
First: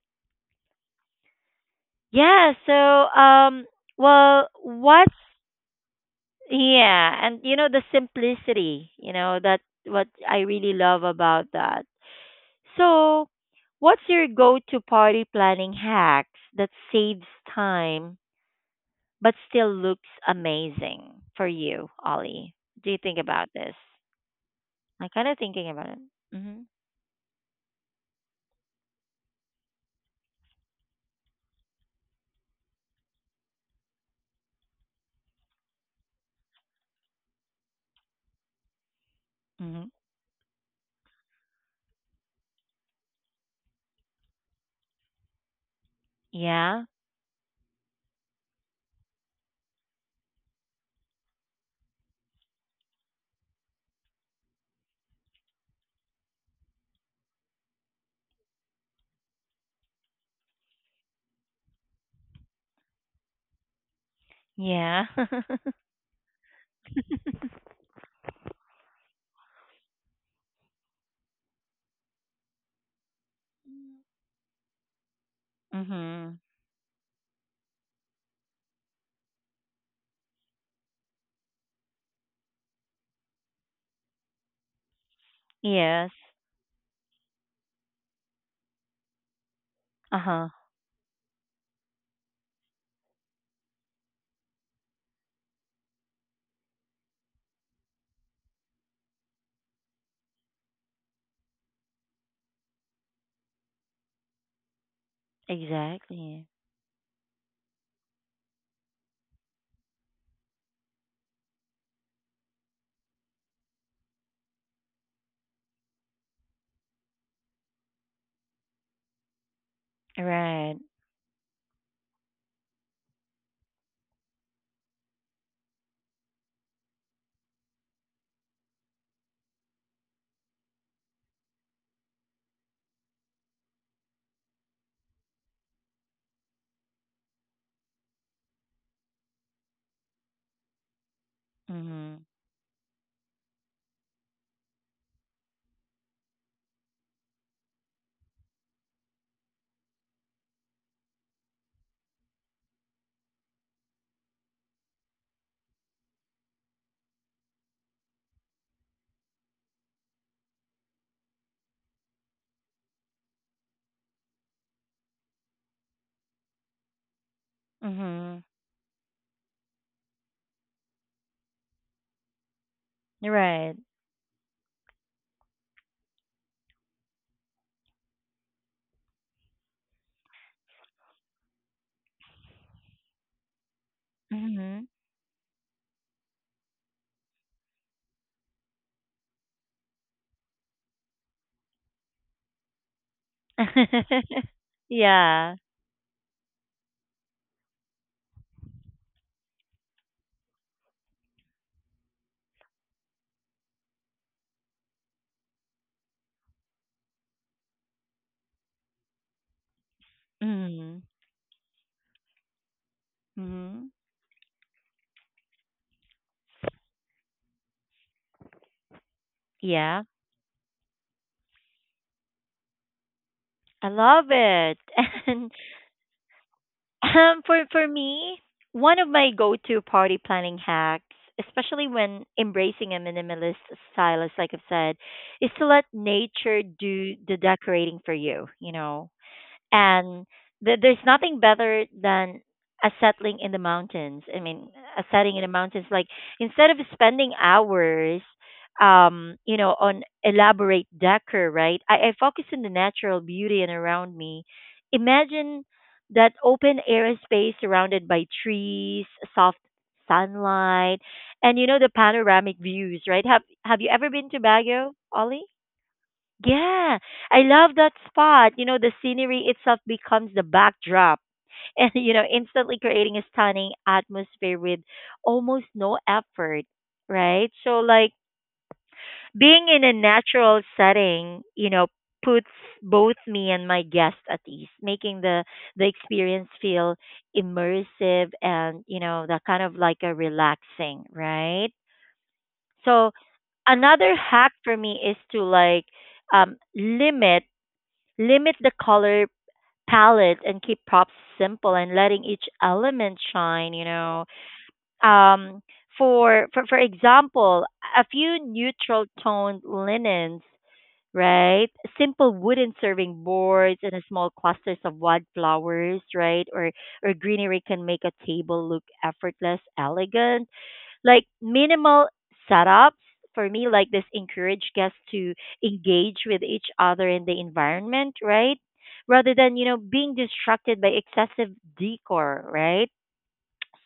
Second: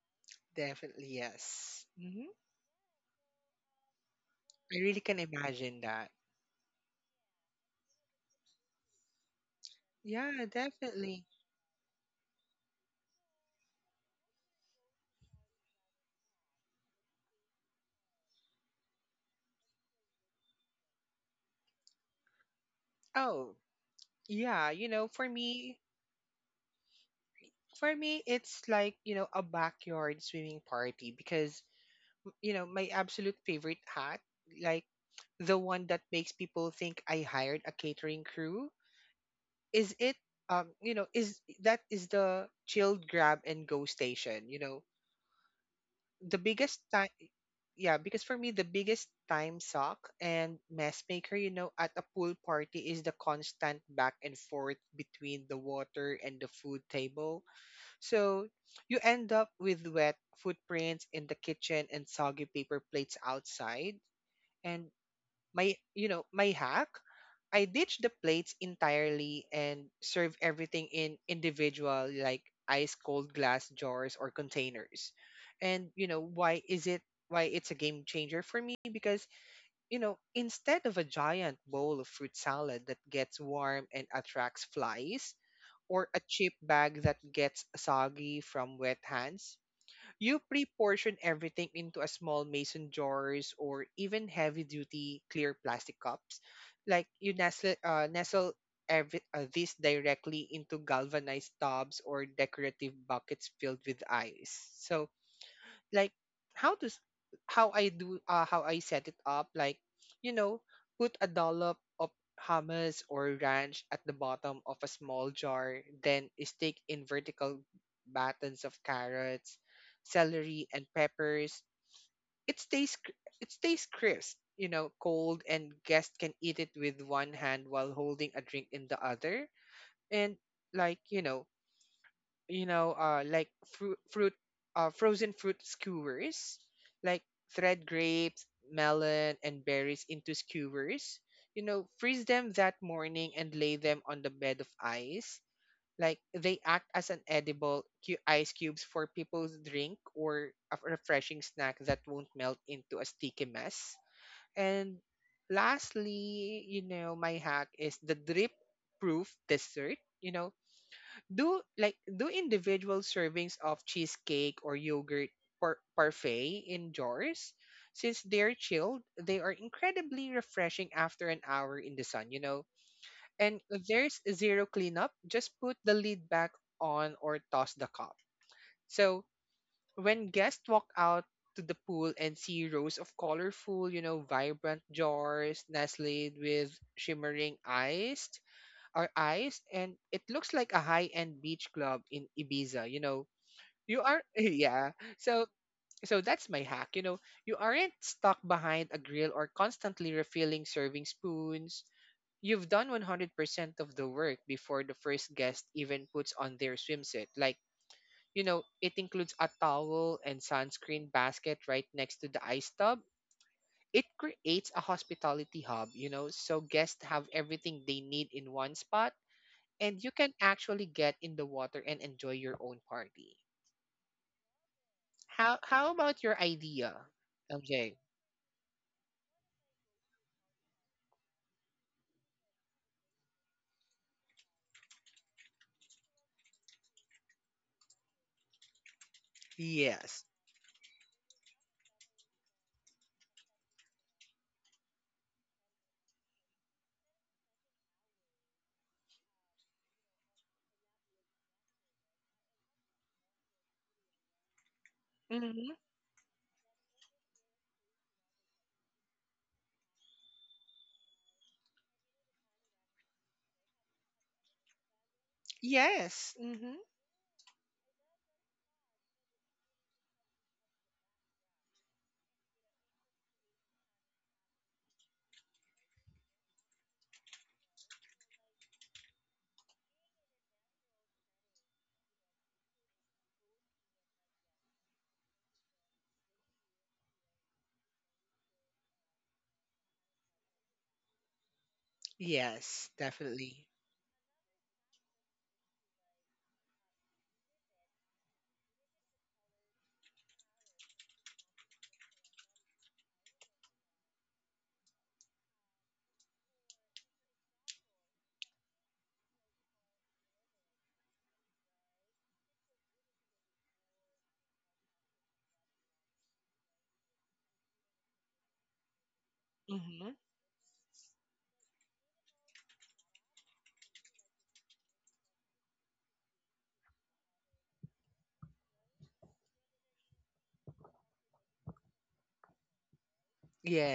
Definitely. Yes. Mm-hmm. Yeah, so um well I really what's can imagine that. Yeah, and you know the simplicity, you know, that what I Yeah, really love definitely. about that. So, what's your go-to party planning hacks that saves time but still looks amazing for you, Ollie? Do you think about Oh, this? yeah, I'm kind of thinking about it. Hmm. for me, it's like, a backyard swimming party because, my absolute favorite hat, like the one that makes people think I hired a catering crew, Hmm. is it, you know, is that is the chilled grab and go station, you know. The biggest Yeah. time, yeah, because for me, the biggest time suck and mess maker, at a pool party is the constant back and forth between the water and the food table. So you end up with wet footprints in the kitchen and soggy paper plates outside. And Yeah. my, you know, my hack, I ditch the plates entirely and serve everything in individual, like ice cold glass jars or containers. And, Hmm. why is it? Why it's a game changer for me because, instead of a giant bowl of fruit salad that gets warm and attracts flies, or a Yes. cheap bag that gets soggy from wet hands. You Uh-huh. pre-portion everything into a small mason jars or even heavy-duty clear plastic cups. Like, you nestle this directly into galvanized tubs or decorative buckets filled with ice. So, like, Exactly. how to s- how I do how I set it up, like, you know put a dollop of hummus or ranch at the bottom of a small jar, then stick in vertical battens of carrots, celery and Right. peppers. It stays crisp, cold, and guests can eat it with one hand while holding a drink in the other. And, like you know like, frozen fruit skewers, like, thread grapes, melon, and berries into skewers. You know, freeze Hmm. them that morning and lay them on the bed of ice. Like they act as an edible ice cubes for people's drink or a refreshing snack that won't melt into a sticky mess. And lastly, my hack is the drip proof dessert. Do individual servings of cheesecake or yogurt parfait in jars since Hmm. they're chilled. They are incredibly refreshing after an hour in the sun. And Right. there's zero cleanup, just put the lid back on or toss the cup. So when guests walk out to the pool and see rows of colorful, vibrant Hmm. jars nestled with shimmering ice, our eyes, and it looks like a high-end beach club in Ibiza, you know. You are yeah. So Yeah. so that's my hack, you know. You aren't stuck behind a grill or constantly refilling serving spoons. You've done 100% of the work before the first guest even puts on their swimsuit. Like, you know, it includes a towel and Hmm. sunscreen basket right next to the ice tub. Hmm. It creates a hospitality hub, you know, so guests have everything they need in one spot, and you Yeah. can actually get in the water and enjoy your own party. I love it. How And how about your idea, for MJ? me, one of my go-to party planning hacks, especially when embracing a minimalist style, as like I've said, is to let nature do the decorating for you. You know, Yes. and there's nothing better than a settling in the mountains. I mean, a setting in the mountains. Like instead of spending hours, you know, on elaborate decor, right? I focus on the natural beauty and around me. Imagine Mm-hmm. that open air space surrounded by trees, soft sunlight, and you know the panoramic views, right? Have you ever been to Baguio, Ollie? Yes. Mm-hmm. Yeah, I love that spot. You know, the scenery itself becomes the backdrop and, you know, instantly creating a stunning atmosphere with almost no effort, right? So, like, being in a natural setting, you know, puts both me and my guest at ease, making the experience feel immersive and, you know, that kind of like a relaxing, right? Yes, So, definitely. another hack for me is to like um, limit limit the color palette and keep props simple and letting each element shine, you know. um for example, a few neutral toned linens, right, simple wooden serving boards and a small clusters of wildflowers, right, or greenery can make a table look effortless Mm-hmm. elegant. Like minimal setups for me like this encourage guests to engage with each other in the environment, right, rather than, you know, being distracted by excessive decor, right?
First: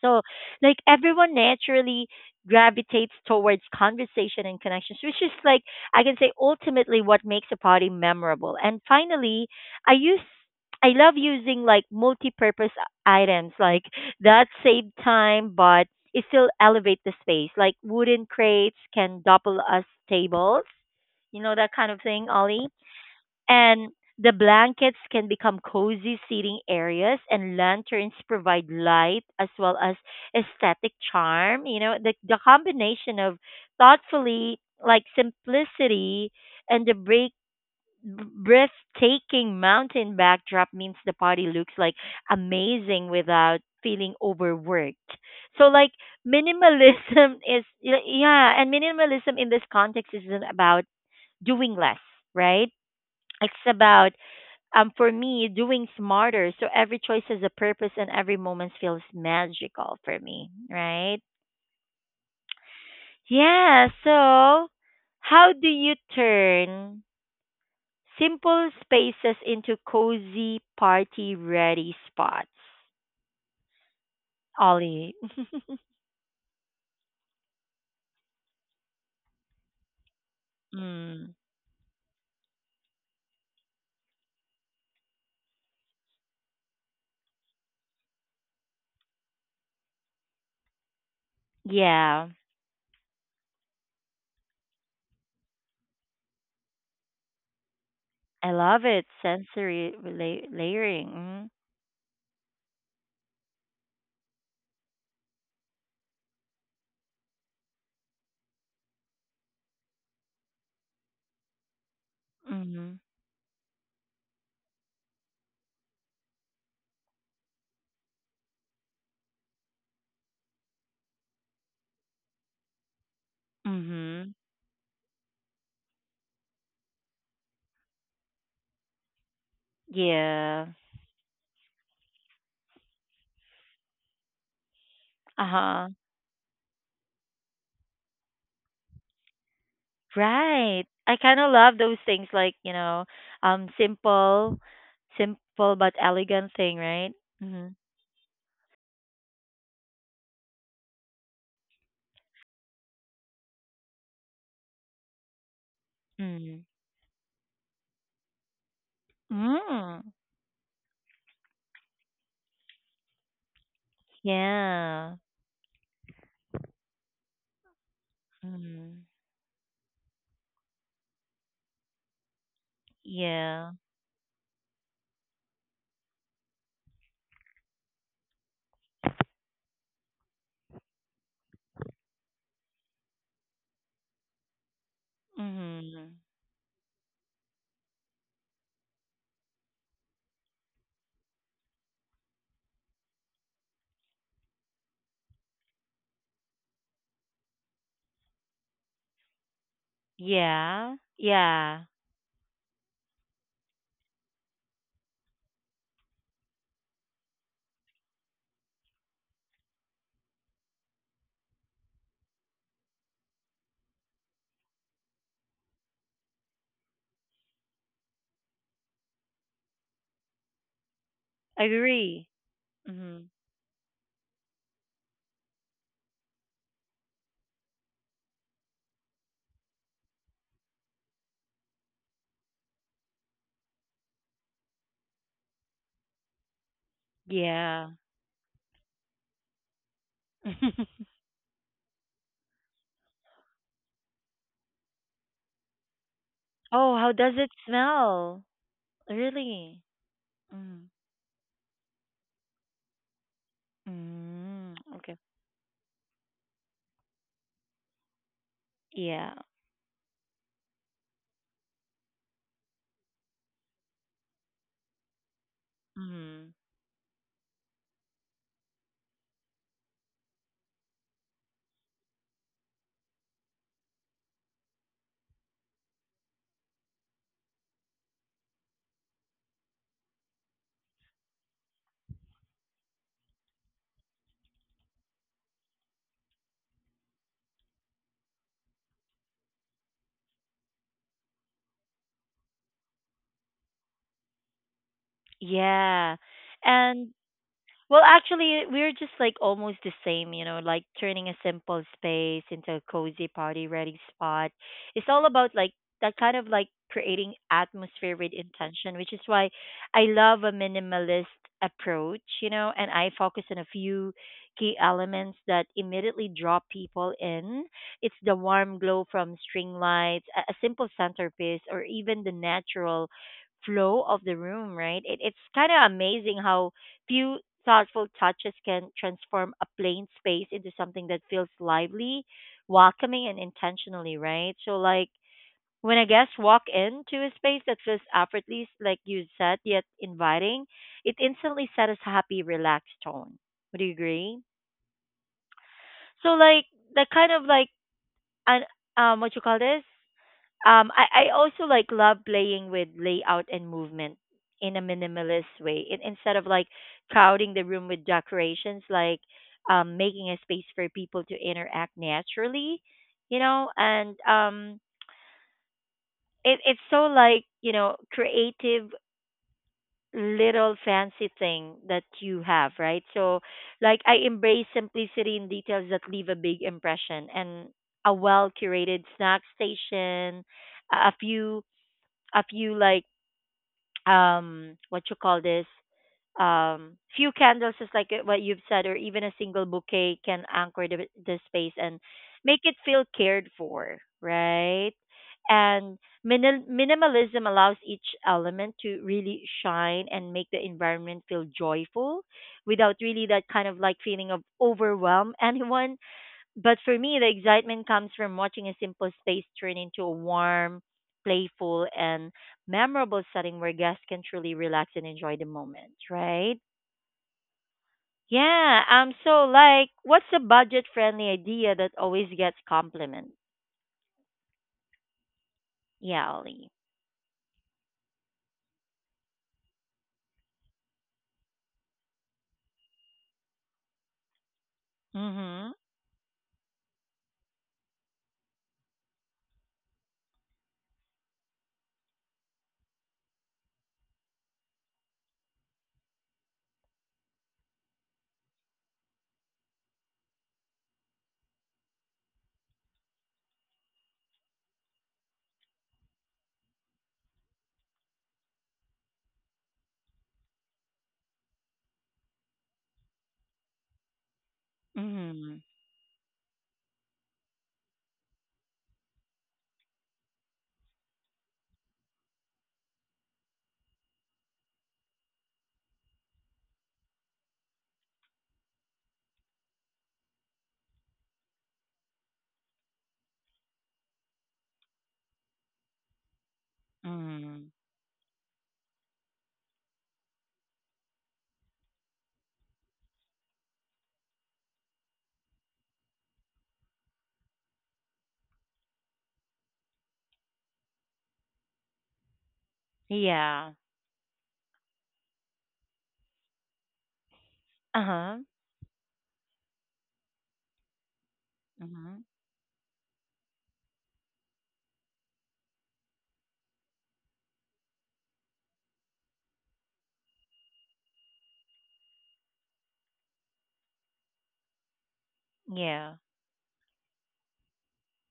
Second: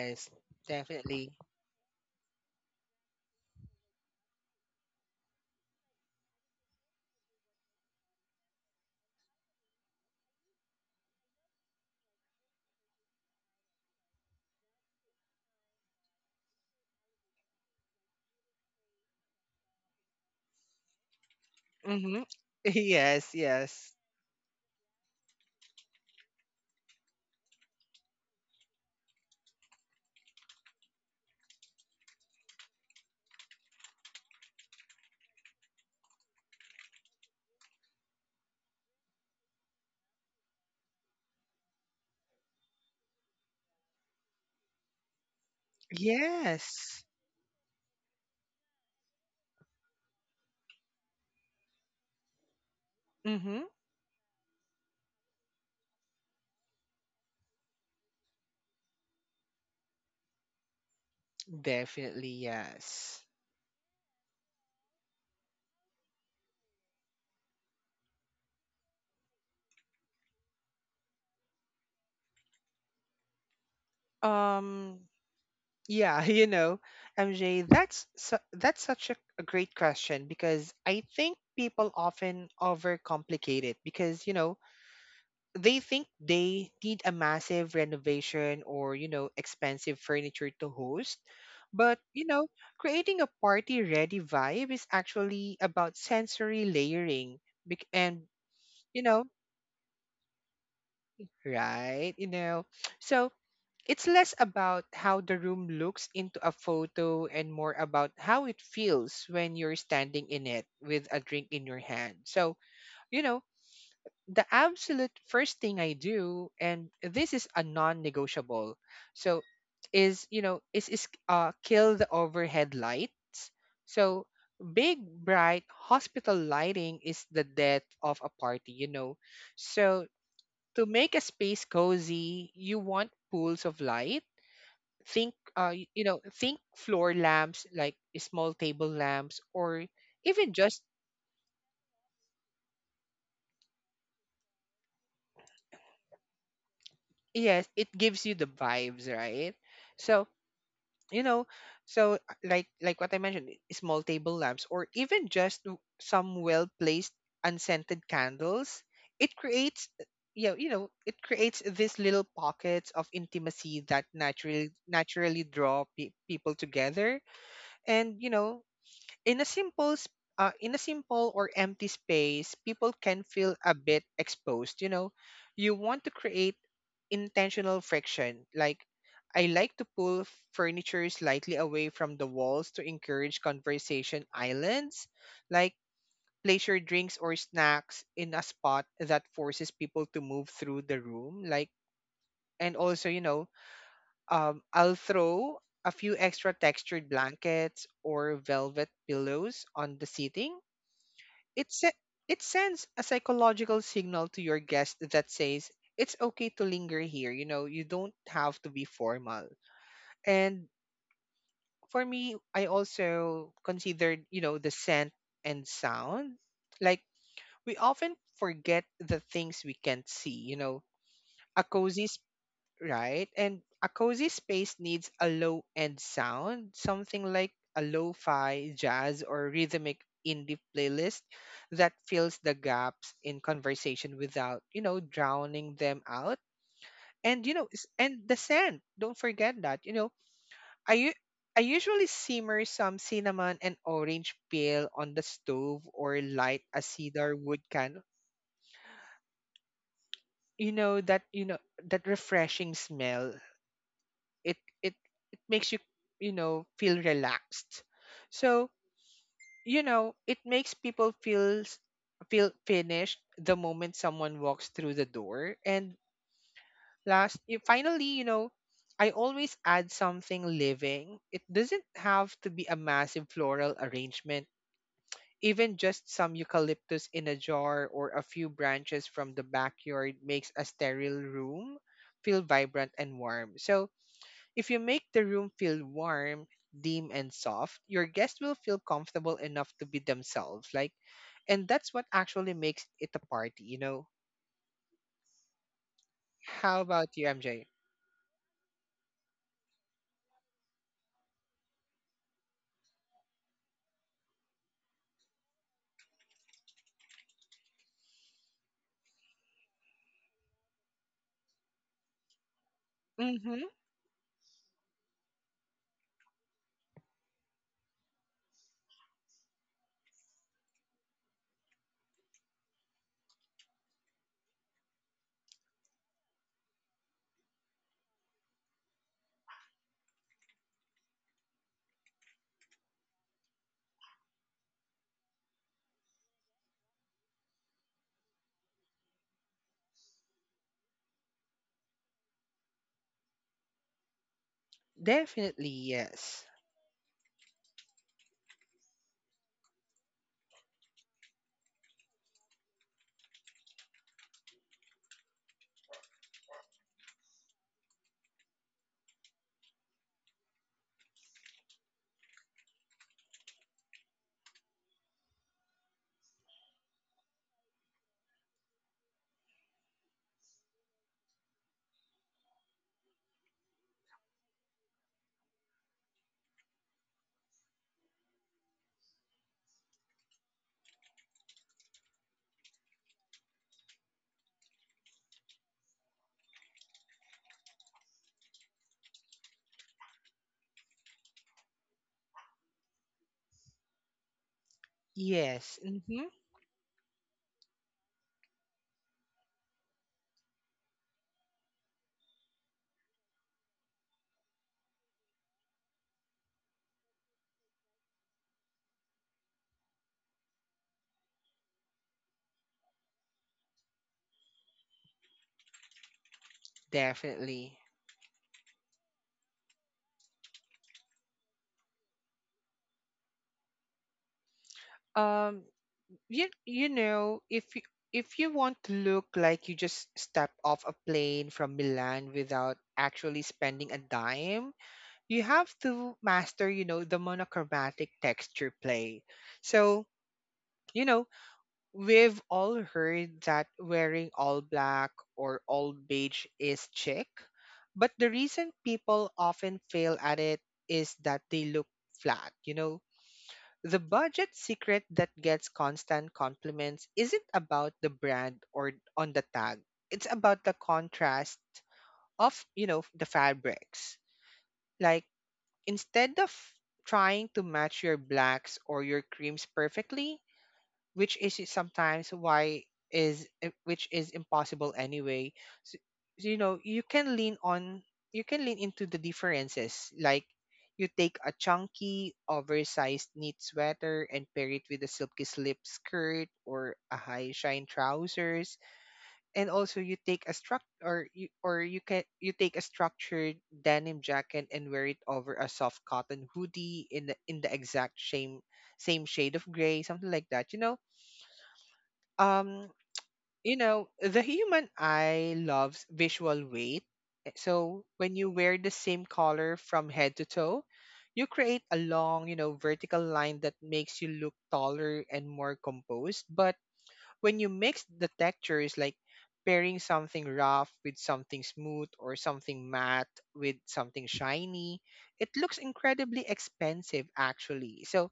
So, like, definitely. everyone naturally gravitates towards conversation and connections, which is like I can say ultimately what makes a party memorable. And finally, I use I love using like multi-purpose items like that save time but it still elevate the space. Like wooden crates can double as tables. You know that kind of Mm-hmm. thing, Ollie? Yes, And yes. the blankets can become cozy seating areas, and lanterns provide light as well as aesthetic charm. You know, the combination of thoughtfully, like simplicity, and the break, breathtaking mountain backdrop means the party looks like amazing without feeling overworked. So, like, Yes. minimalism is, yeah, and minimalism in this context isn't about doing less, right? It's Mm-hmm. about for me, doing smarter. So every choice has a purpose and every moment feels magical for me, right? Definitely, yes. Yeah. So, how do you turn simple spaces into cozy party ready spots, Um, Ollie? yeah, you know, MJ, that's such a great question, because I Mm, think people often overcomplicate it because, you know, they think they need a massive renovation or, you know, expensive furniture to host. But, you yeah. know, creating a party-ready vibe is actually about sensory layering bec- and, I love you it. know, Sensory la- layering. right, you know. So, it's less about how the room looks into a photo and more about how it feels when you're standing in it with a drink in your hand. So, Mm-hmm. Mm-hmm. you know, the absolute first thing I do, and this is a non negotiable, so is, you know, is kill the overhead lights. So, Mm-hmm. big, bright hospital lighting is the death of a party, you know. So, Yeah. to make a space cozy, you want pools of light. Think Uh huh. you know, think floor lamps, like small table lamps, or even just Right. I kind of love those things like, you know, um simple simple but elegant thing, right? yes, Mhm. it gives you the vibes, right? So, you know, so like what I mentioned, small table lamps, or even just some Mm. well placed unscented candles. It creates Mm. yeah, you know, it creates these little pockets of intimacy that naturally Yeah. naturally draw people together. And you know, Mm. in a simple in a simple or empty space, people can feel Yeah. a bit exposed, you know. You want to create intentional friction. Like, I like to pull furniture slightly away from the walls to encourage conversation islands. Like Mhm. place your drinks or snacks in a spot that forces people to move through the room. Like, and also, you know, I'll throw a few extra textured blankets or velvet pillows on the seating. Yeah. it Yeah. se- it sends a psychological signal to your guest that says it's okay to linger here. You know, you don't have to be formal. And for me, I also considered, you know, the scent and sound. Like, we often forget the things we can't see, you know. A cozy, Agree. right? Mhm. And a cozy space needs a low end sound, something like a lo fi, jazz, or rhythmic indie playlist that fills the gaps in conversation without, you know, drowning them out. And, you know, Yeah. and the scent, don't forget that, you know, I, u- I usually simmer some cinnamon and orange peel on the stove or light a Oh, how cedar does it wood candle. smell? Really? You Mm. know that, you know, that refreshing smell, it Mm. it Okay. it makes you, you know, feel relaxed. So, Yeah. you know, it makes people feel finished the moment someone walks through the door. And Mm. Finally, you know, I always add something living. It doesn't have to be a massive floral arrangement. Even just some eucalyptus in a jar or a few branches from the backyard makes a sterile room feel vibrant and warm. So if you make the room feel warm, dim, and soft, your guests will feel comfortable enough to be themselves. Like, and that's what actually makes it a party, you know? Yeah. How And about you, MJ? well, actually, we're just like almost the same, you know, like turning a simple space into a cozy party ready spot. It's all about like that kind of like creating atmosphere with intention, which is why I love a minimalist approach, you know, and I focus on Mm-hmm. a few key elements that immediately draw people in. It's the warm glow from string lights, a simple centerpiece, or even the natural flow of the room, right? It, it's kind of amazing how few thoughtful touches can transform a plain space into something that feels lively, welcoming, and intentionally, right? So, like, when a guest walk into a space that feels effortless, like you said, yet inviting, it instantly sets a happy, relaxed tone. Would you agree? Definitely, So, yes. like, the kind of like, an, what you call this? I also like love playing with layout and movement in a minimalist way. In, instead of like crowding the room with decorations, like making a space for people to interact naturally, you know. And it, it's so like, you know, creative little fancy thing that you have, right? So like I embrace simplicity in details that leave a big impression, and a well curated snack station, a few like what you call this, few candles just like it- what you've said, or even a single bouquet can anchor the space and make it feel cared for, right. Yes. And Mm-hmm. minimal minimalism allows each element to really shine and make the environment feel joyful without really that kind of like feeling of overwhelm anyone, but for me, the excitement comes from watching a simple space turn into a warm, playful, and memorable setting where guests can truly relax and enjoy the moment, right? Definitely. Yeah, so like, what's a budget-friendly idea that always gets compliments? Um, Yeah, you Ollie. you know, if you want to look like you just stepped off a plane from Milan without actually spending a dime, you have Mhm. to master, you know, the monochromatic texture play. So, you know, we've all heard that wearing all black or all beige is chic, but the reason people often fail at it is that they look flat, you know. The budget secret that gets constant compliments isn't about the brand or on the tag. It's about the contrast of, you know, the fabrics. Like, Mhm. instead of trying to match your blacks or your creams perfectly, which is sometimes which is impossible anyway. So, you know, you can lean into the differences. Like, you take a chunky, oversized knit sweater and pair it with a silky slip skirt or a high Mhm. shine trousers. And also you take a struct or you can you take a structured denim jacket and wear it over a soft cotton hoodie in the exact same shade of gray, something like that, you know. Um Yeah. you know, the human eye loves visual weight. Eh, so Uh when huh. you wear the same color from head to toe, you create a Mhm. long, you know, vertical line that makes you look taller and more composed. But when you mix the textures, like pairing something rough with something smooth or something matte with something shiny, it looks Yeah. incredibly expensive, actually. So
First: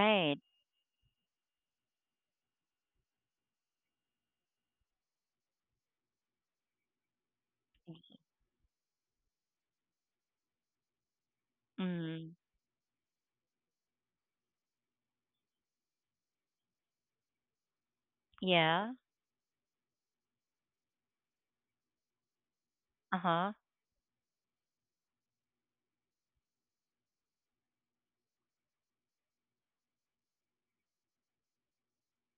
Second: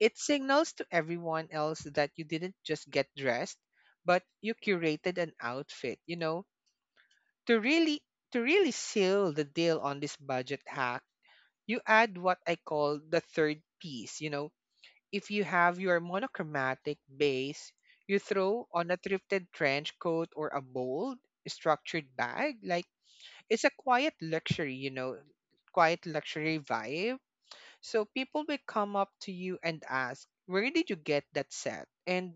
it signals to everyone else that you didn't just get dressed, but you curated an outfit, you know. to really to really seal the deal on this budget hack, you add Mhm. what I call the third piece, you know. If you have your monochromatic base, you throw Yeah. on a thrifted trench coat or a bold, structured bag. Like, Uh huh. it's a quiet luxury, you know, quiet luxury vibe. So people will come up to you and ask, "Where did you get that set?" And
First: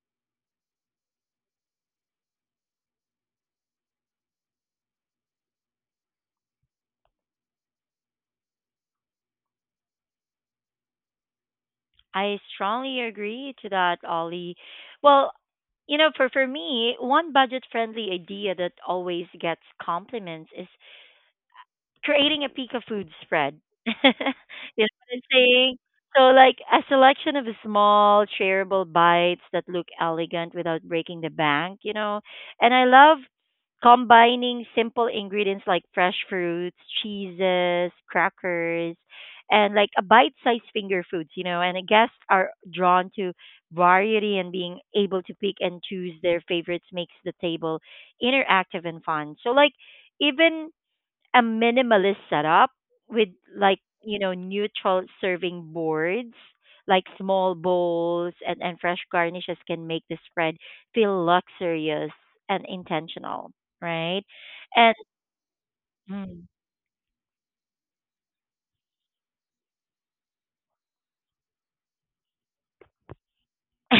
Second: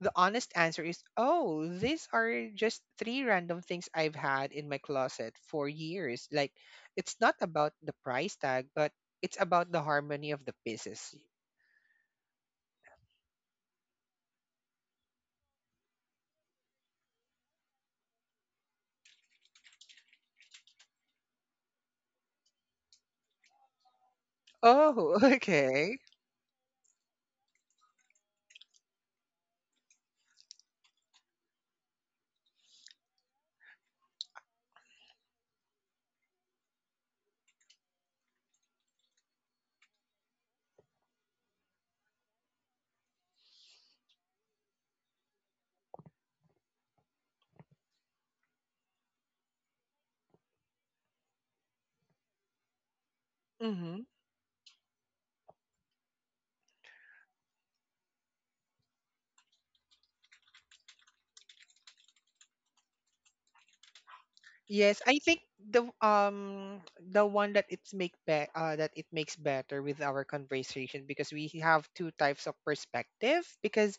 the honest answer is, "Oh, these are just three random things I've had in my closet for years." Like, it's not about the price tag, but it's about the harmony of the pieces. I strongly agree to that, Ollie. Well, you know, for me, one budget friendly idea that always gets compliments is creating a pika food spread. You know what Oh, I'm saying? okay. So like a selection of small shareable bites that look elegant without breaking the bank, you know. And I love combining simple ingredients like fresh fruits, cheeses, crackers, and like a bite-sized finger foods, you know. And guests are drawn to variety and being able to pick and choose their favorites makes the table interactive and fun. So like even a minimalist setup with like, Mm-hmm. you know, neutral serving boards like small bowls and fresh garnishes can make the spread feel luxurious and intentional, right. And Yes, I think Mm. The one that that it makes better with our conversation, because we have two types of perspective. Because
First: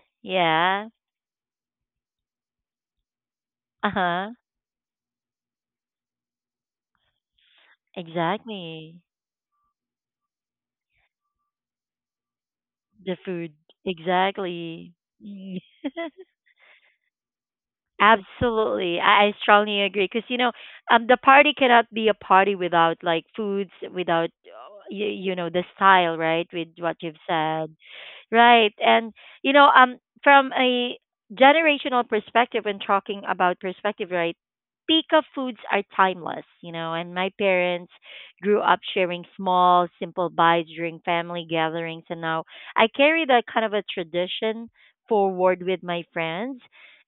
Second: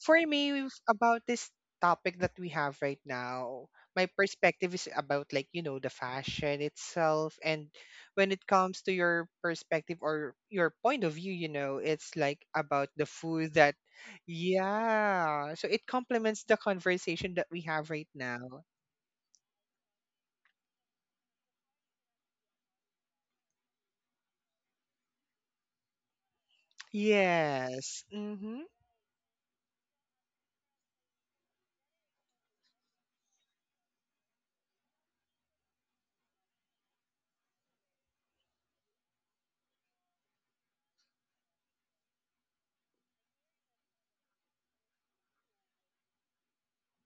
for me, Yeah, about this topic that we have right now, my uh-huh, perspective is about, like, you know, the fashion itself. And when it comes to exactly. your perspective or your point of view, you know, it's like about the The food. food, That exactly. Yeah, Mm. so it complements the conversation that we have right now. Absolutely. I strongly agree, because you know, the party cannot be a party without like foods, without you, you know, the style, right? With what you've said. Yes. Mm-hmm. Right. And you know, from a generational perspective when talking about perspective, right? Pika foods are timeless, you know, and my parents grew up sharing small, simple bites during family gatherings, and now I carry that kind of a tradition forward with my friends.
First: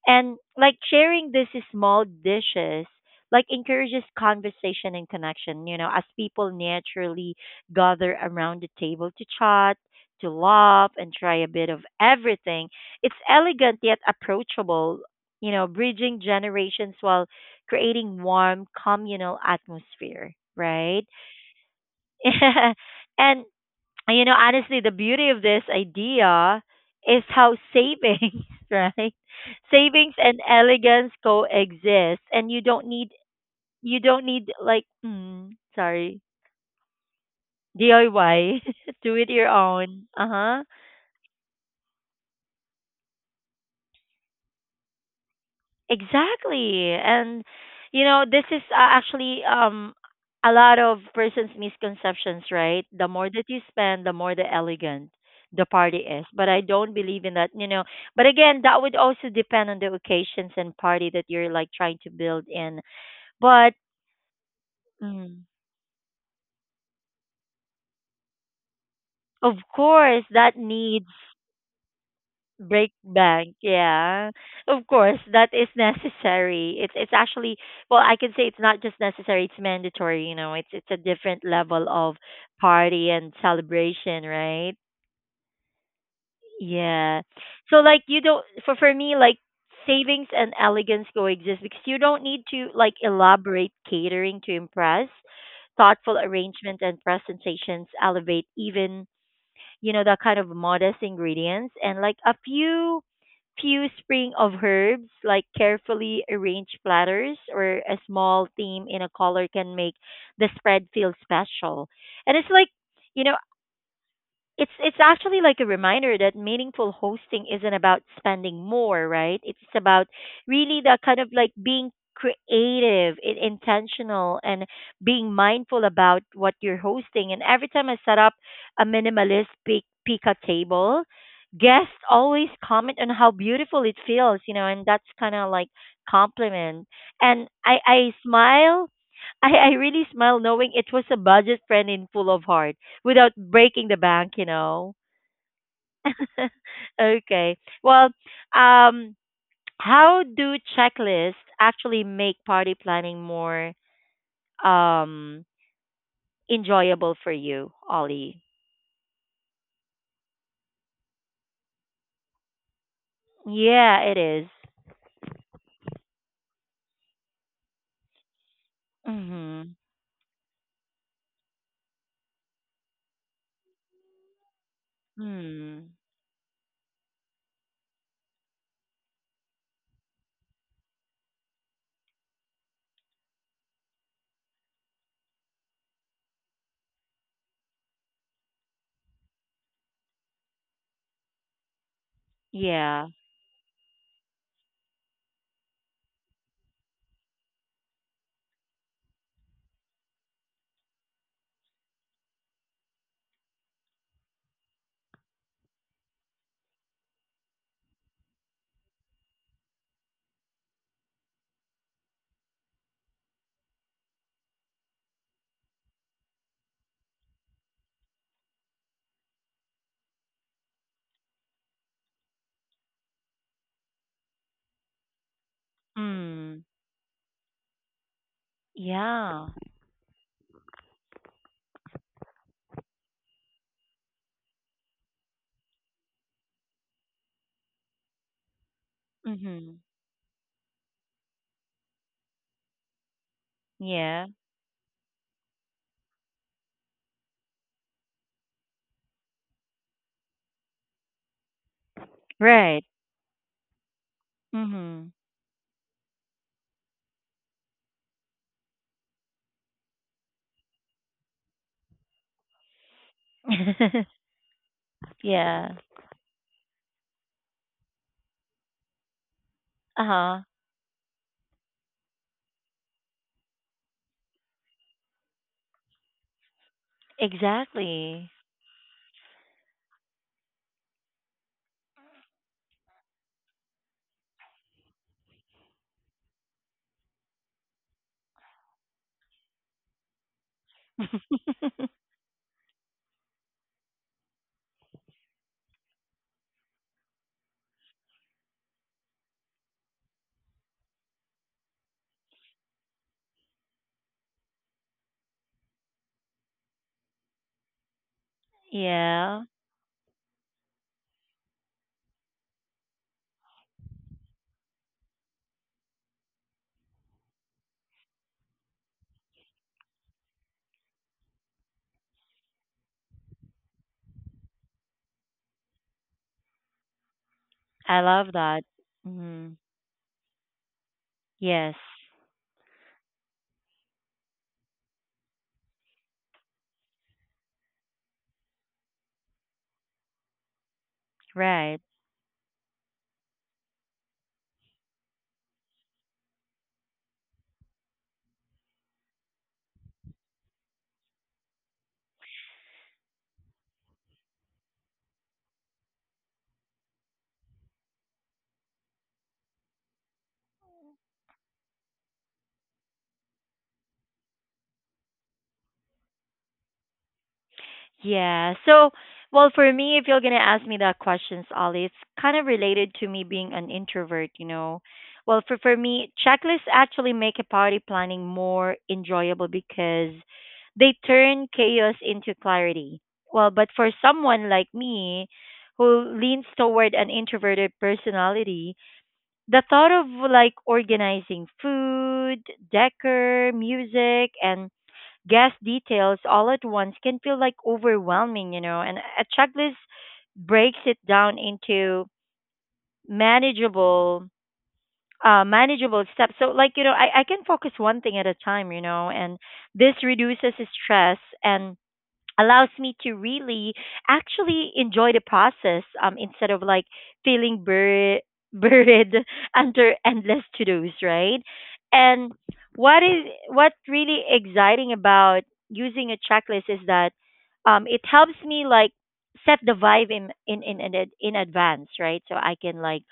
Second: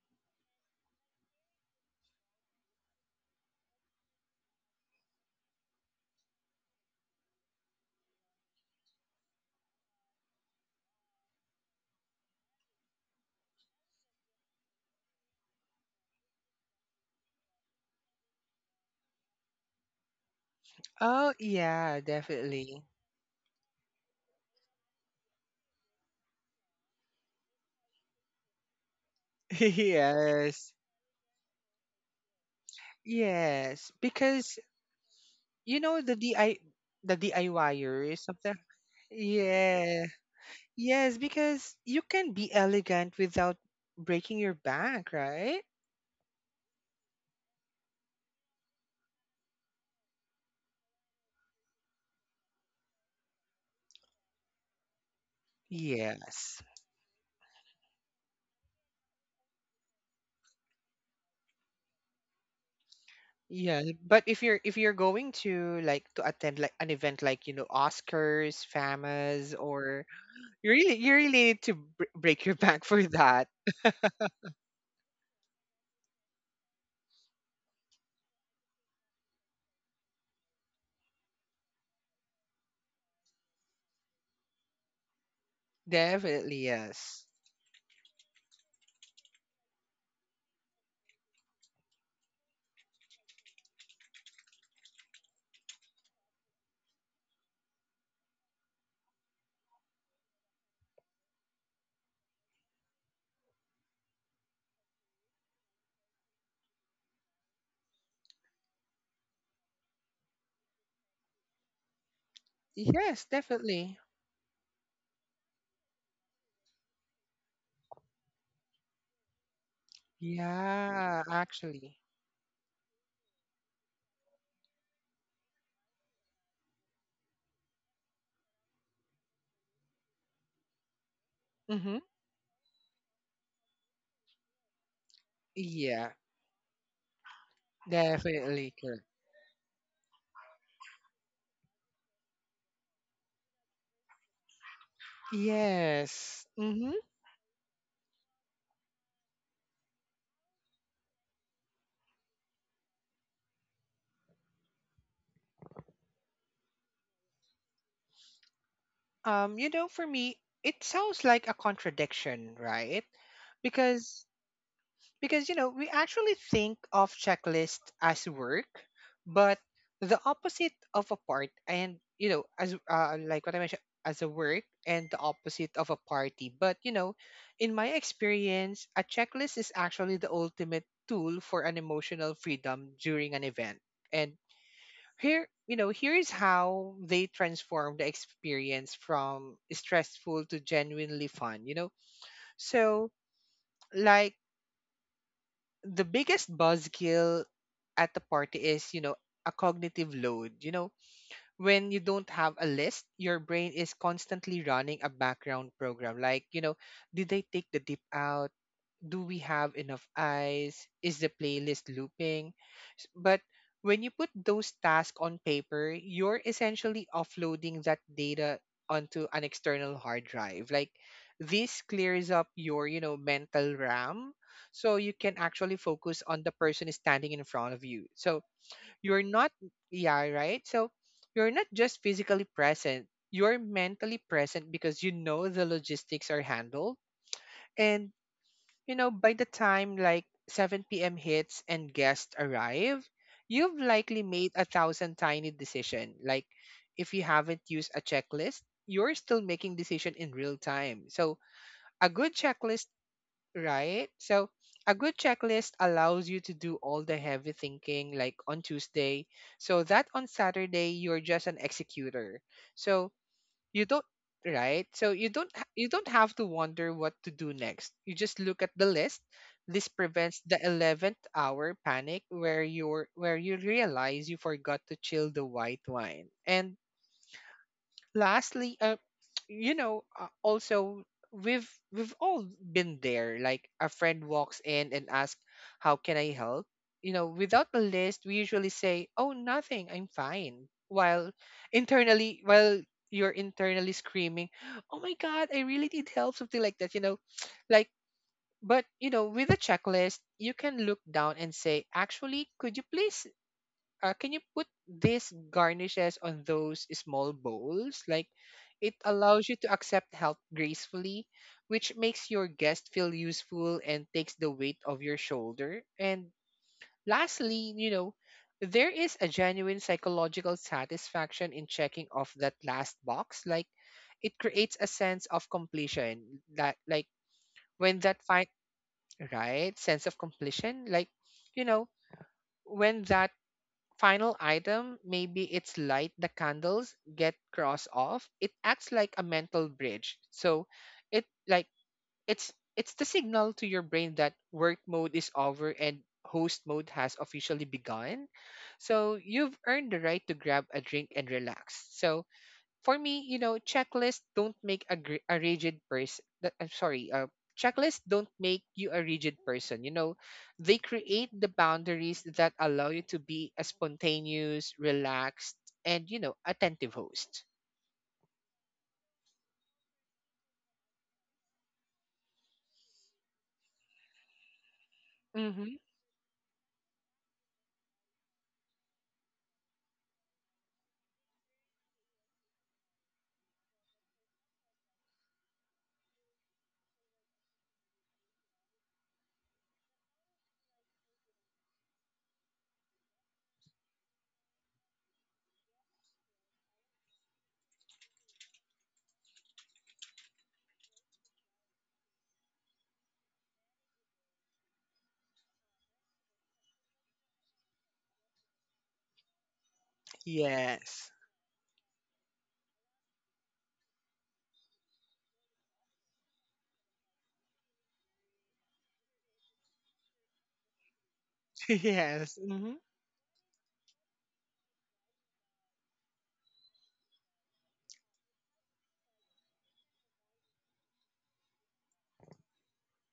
And like sharing these small dishes like encourages conversation and connection, you know, as people naturally gather around the table to chat, to love and try a bit of everything. It's elegant yet approachable, you know, bridging generations while creating warm communal atmosphere, right? Oh, yeah, definitely. And you know, honestly, the beauty of this idea is how savings, right? Savings and Yes. elegance coexist, and Yes. you don't need Because, like mm, you know, the sorry DI the DIYer is something. DIY, do it your Yeah. own. Uh huh. Yes, because you can be elegant without breaking your back, right? Exactly. And you know, this is actually a lot of persons misconceptions, right? The more that you spend, the more the elegant the party is. But I Yes. don't believe in that, you know. But again, that would also depend on the occasions and party that you're like trying to build in. But Yeah, but if you're going mm, to like to attend like an event like, you know, Oscars, of FAMAs, or course, that you really, need you really need to br break your back break for that. bank, yeah. Of course, that is necessary. It's actually, well, I can say it's not just necessary, it's mandatory, you know. It's a different level of party and celebration, right? Definitely Yeah. yes. So like you don't, for me like savings and elegance coexist because you don't need to like elaborate catering to impress. Thoughtful arrangement and presentations elevate even, you know, that kind of modest ingredients and like a few few spring of herbs, like carefully arranged platters or a small theme in a color can make the spread feel special. And it's like, you Yes, know, definitely. It's actually like a reminder that meaningful hosting isn't about spending more, right? It's about really the kind Yeah, of like being actually. creative, I- intentional, and being mindful about what you're hosting. And every time I set up a minimalist pic- pika table, guests Mm-hmm. always comment on how beautiful it feels, you know, and that's kind of like Yeah, compliment. And I definitely smile, correct. I really smile knowing it was a budget friend in full of heart without breaking the bank, you know. Yes. Mm-hmm. Okay. Well, um, how do checklists actually make party planning more um, enjoyable for you, Ollie? You know, for me, it sounds like a contradiction, right? Yeah, it Because is. Because, you know, we actually think of checklist as work, but Mhm. the opposite of a part and, you know, as like what I mentioned, as a work and the opposite Mm. of a party. But, you know, in my experience, a checklist is actually the ultimate tool for an emotional freedom during an event. And here, you know, here is how they transform the experience from stressful to genuinely fun, you know? Yeah. So, like, the biggest buzzkill at the party is, you know, a cognitive load. You know, when you don't have a list, your brain is constantly running a background program. Like, you know, did I take the dip out? Do we have enough eyes? Is the playlist looping? But when you put those tasks on paper, you're essentially offloading that data onto an external hard drive. Like, this clears up your, you know, mental RAM so you can actually focus on the Mm. person standing in front of you. So you're Yeah. not yeah, right? So you're not just physically present, you're mentally present, because you know the logistics are handled. And, you know, by the Mhm. time like 7 p.m. hits and guests arrive, you've likely Yeah. made a thousand tiny decision. Like, if you haven't used a checklist, you're still making decision in real time. So a good checklist, Right. right? So a good Mhm. checklist allows you to do all the heavy thinking like on Tuesday, so that on Saturday you're just an executor. So you don't right, so you don't Yeah. you don't have to wonder what to do next, you just look at the list. This prevents Uh-huh. the 11th hour panic where you're where you realize you forgot to chill the white wine. And Exactly. lastly, you know, also, we've all been there. Like a friend walks in and asks, "How can I help?" You know, without a list, we usually say, "Oh, nothing. I'm fine." While internally, while you're internally screaming, "Oh my God, I really need help," something like that. You know, like. But you know, with a checklist, you can look down and say, "Actually, could you please can you put these garnishes on those small bowls?" Like, it Yeah, allows you to accept help gracefully, which makes your guest feel useful and takes the weight of your shoulder. And lastly, you know, there is a genuine psychological satisfaction in checking off that last box. Like, it creates a sense of completion that, like, when I that love fine, that. Mhm. right, sense of completion, like, you Yes, know, when that final item, maybe it's light the candles, get cross off. It acts like a mental bridge. So it like right. It's the signal to your brain that work mode is over and host mode has officially begun. So you've earned the right to grab a drink and relax. So for me, you know, checklists don't make a, gr- a rigid person. I'm sorry, checklists don't make you a rigid person. You know, they create the boundaries that allow you to be a spontaneous, relaxed, and, you know, attentive host. Yeah. So, well, for me, if you're gonna ask me that questions, Ali, it's kind of related to me being an introvert. You know, well, Mm-hmm. for me, checklists actually make a party planning more enjoyable because they turn chaos into clarity. Well, but for someone like me, who leans toward an introverted personality, the thought of like organizing food, decor, music, and guest details all at once can feel like overwhelming, you know. And a checklist breaks it down into manageable manageable steps. So like, you know, I can focus one thing at a time, you know, and this reduces Yes. stress and allows me to really actually enjoy the process, instead of like feeling bur- buried under endless to-dos, right? And yes. Mm-hmm. what is what really exciting about using a checklist is that it helps me like set the vibe in, ad- in advance, right? So I can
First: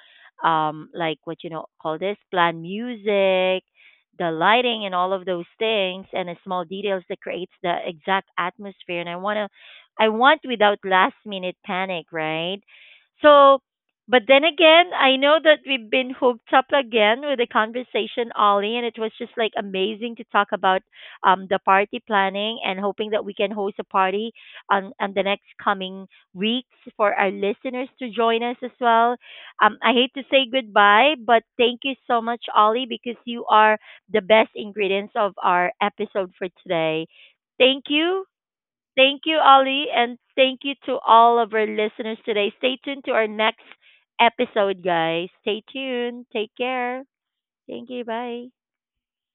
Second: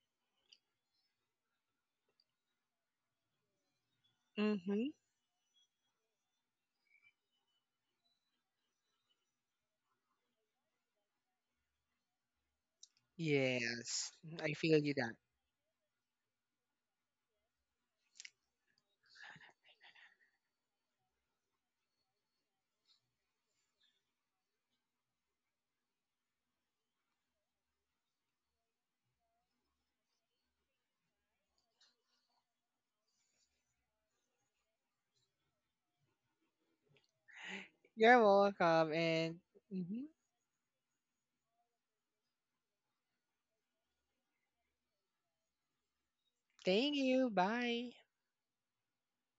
like what you know call this plan music, the lighting Mm-hmm. and all of those things and the small details that creates the exact atmosphere and I want to I want without last minute panic, right? So Yes, but then I feel again you that. I know that we've been hooked up again with the conversation, Ollie, and it was just like amazing to talk about the party planning and hoping that we can host a party on the next coming weeks for our listeners to join us as well. I hate to say goodbye, but thank you so much, Ollie, because you are the best ingredients of our episode for today. Thank You're you. welcome, Thank and you, Ollie. mhm, And thank you to all of our listeners today. Stay tuned to our next episode, guys. Stay tuned. Take thank care. you. Thank Bye. you. Bye.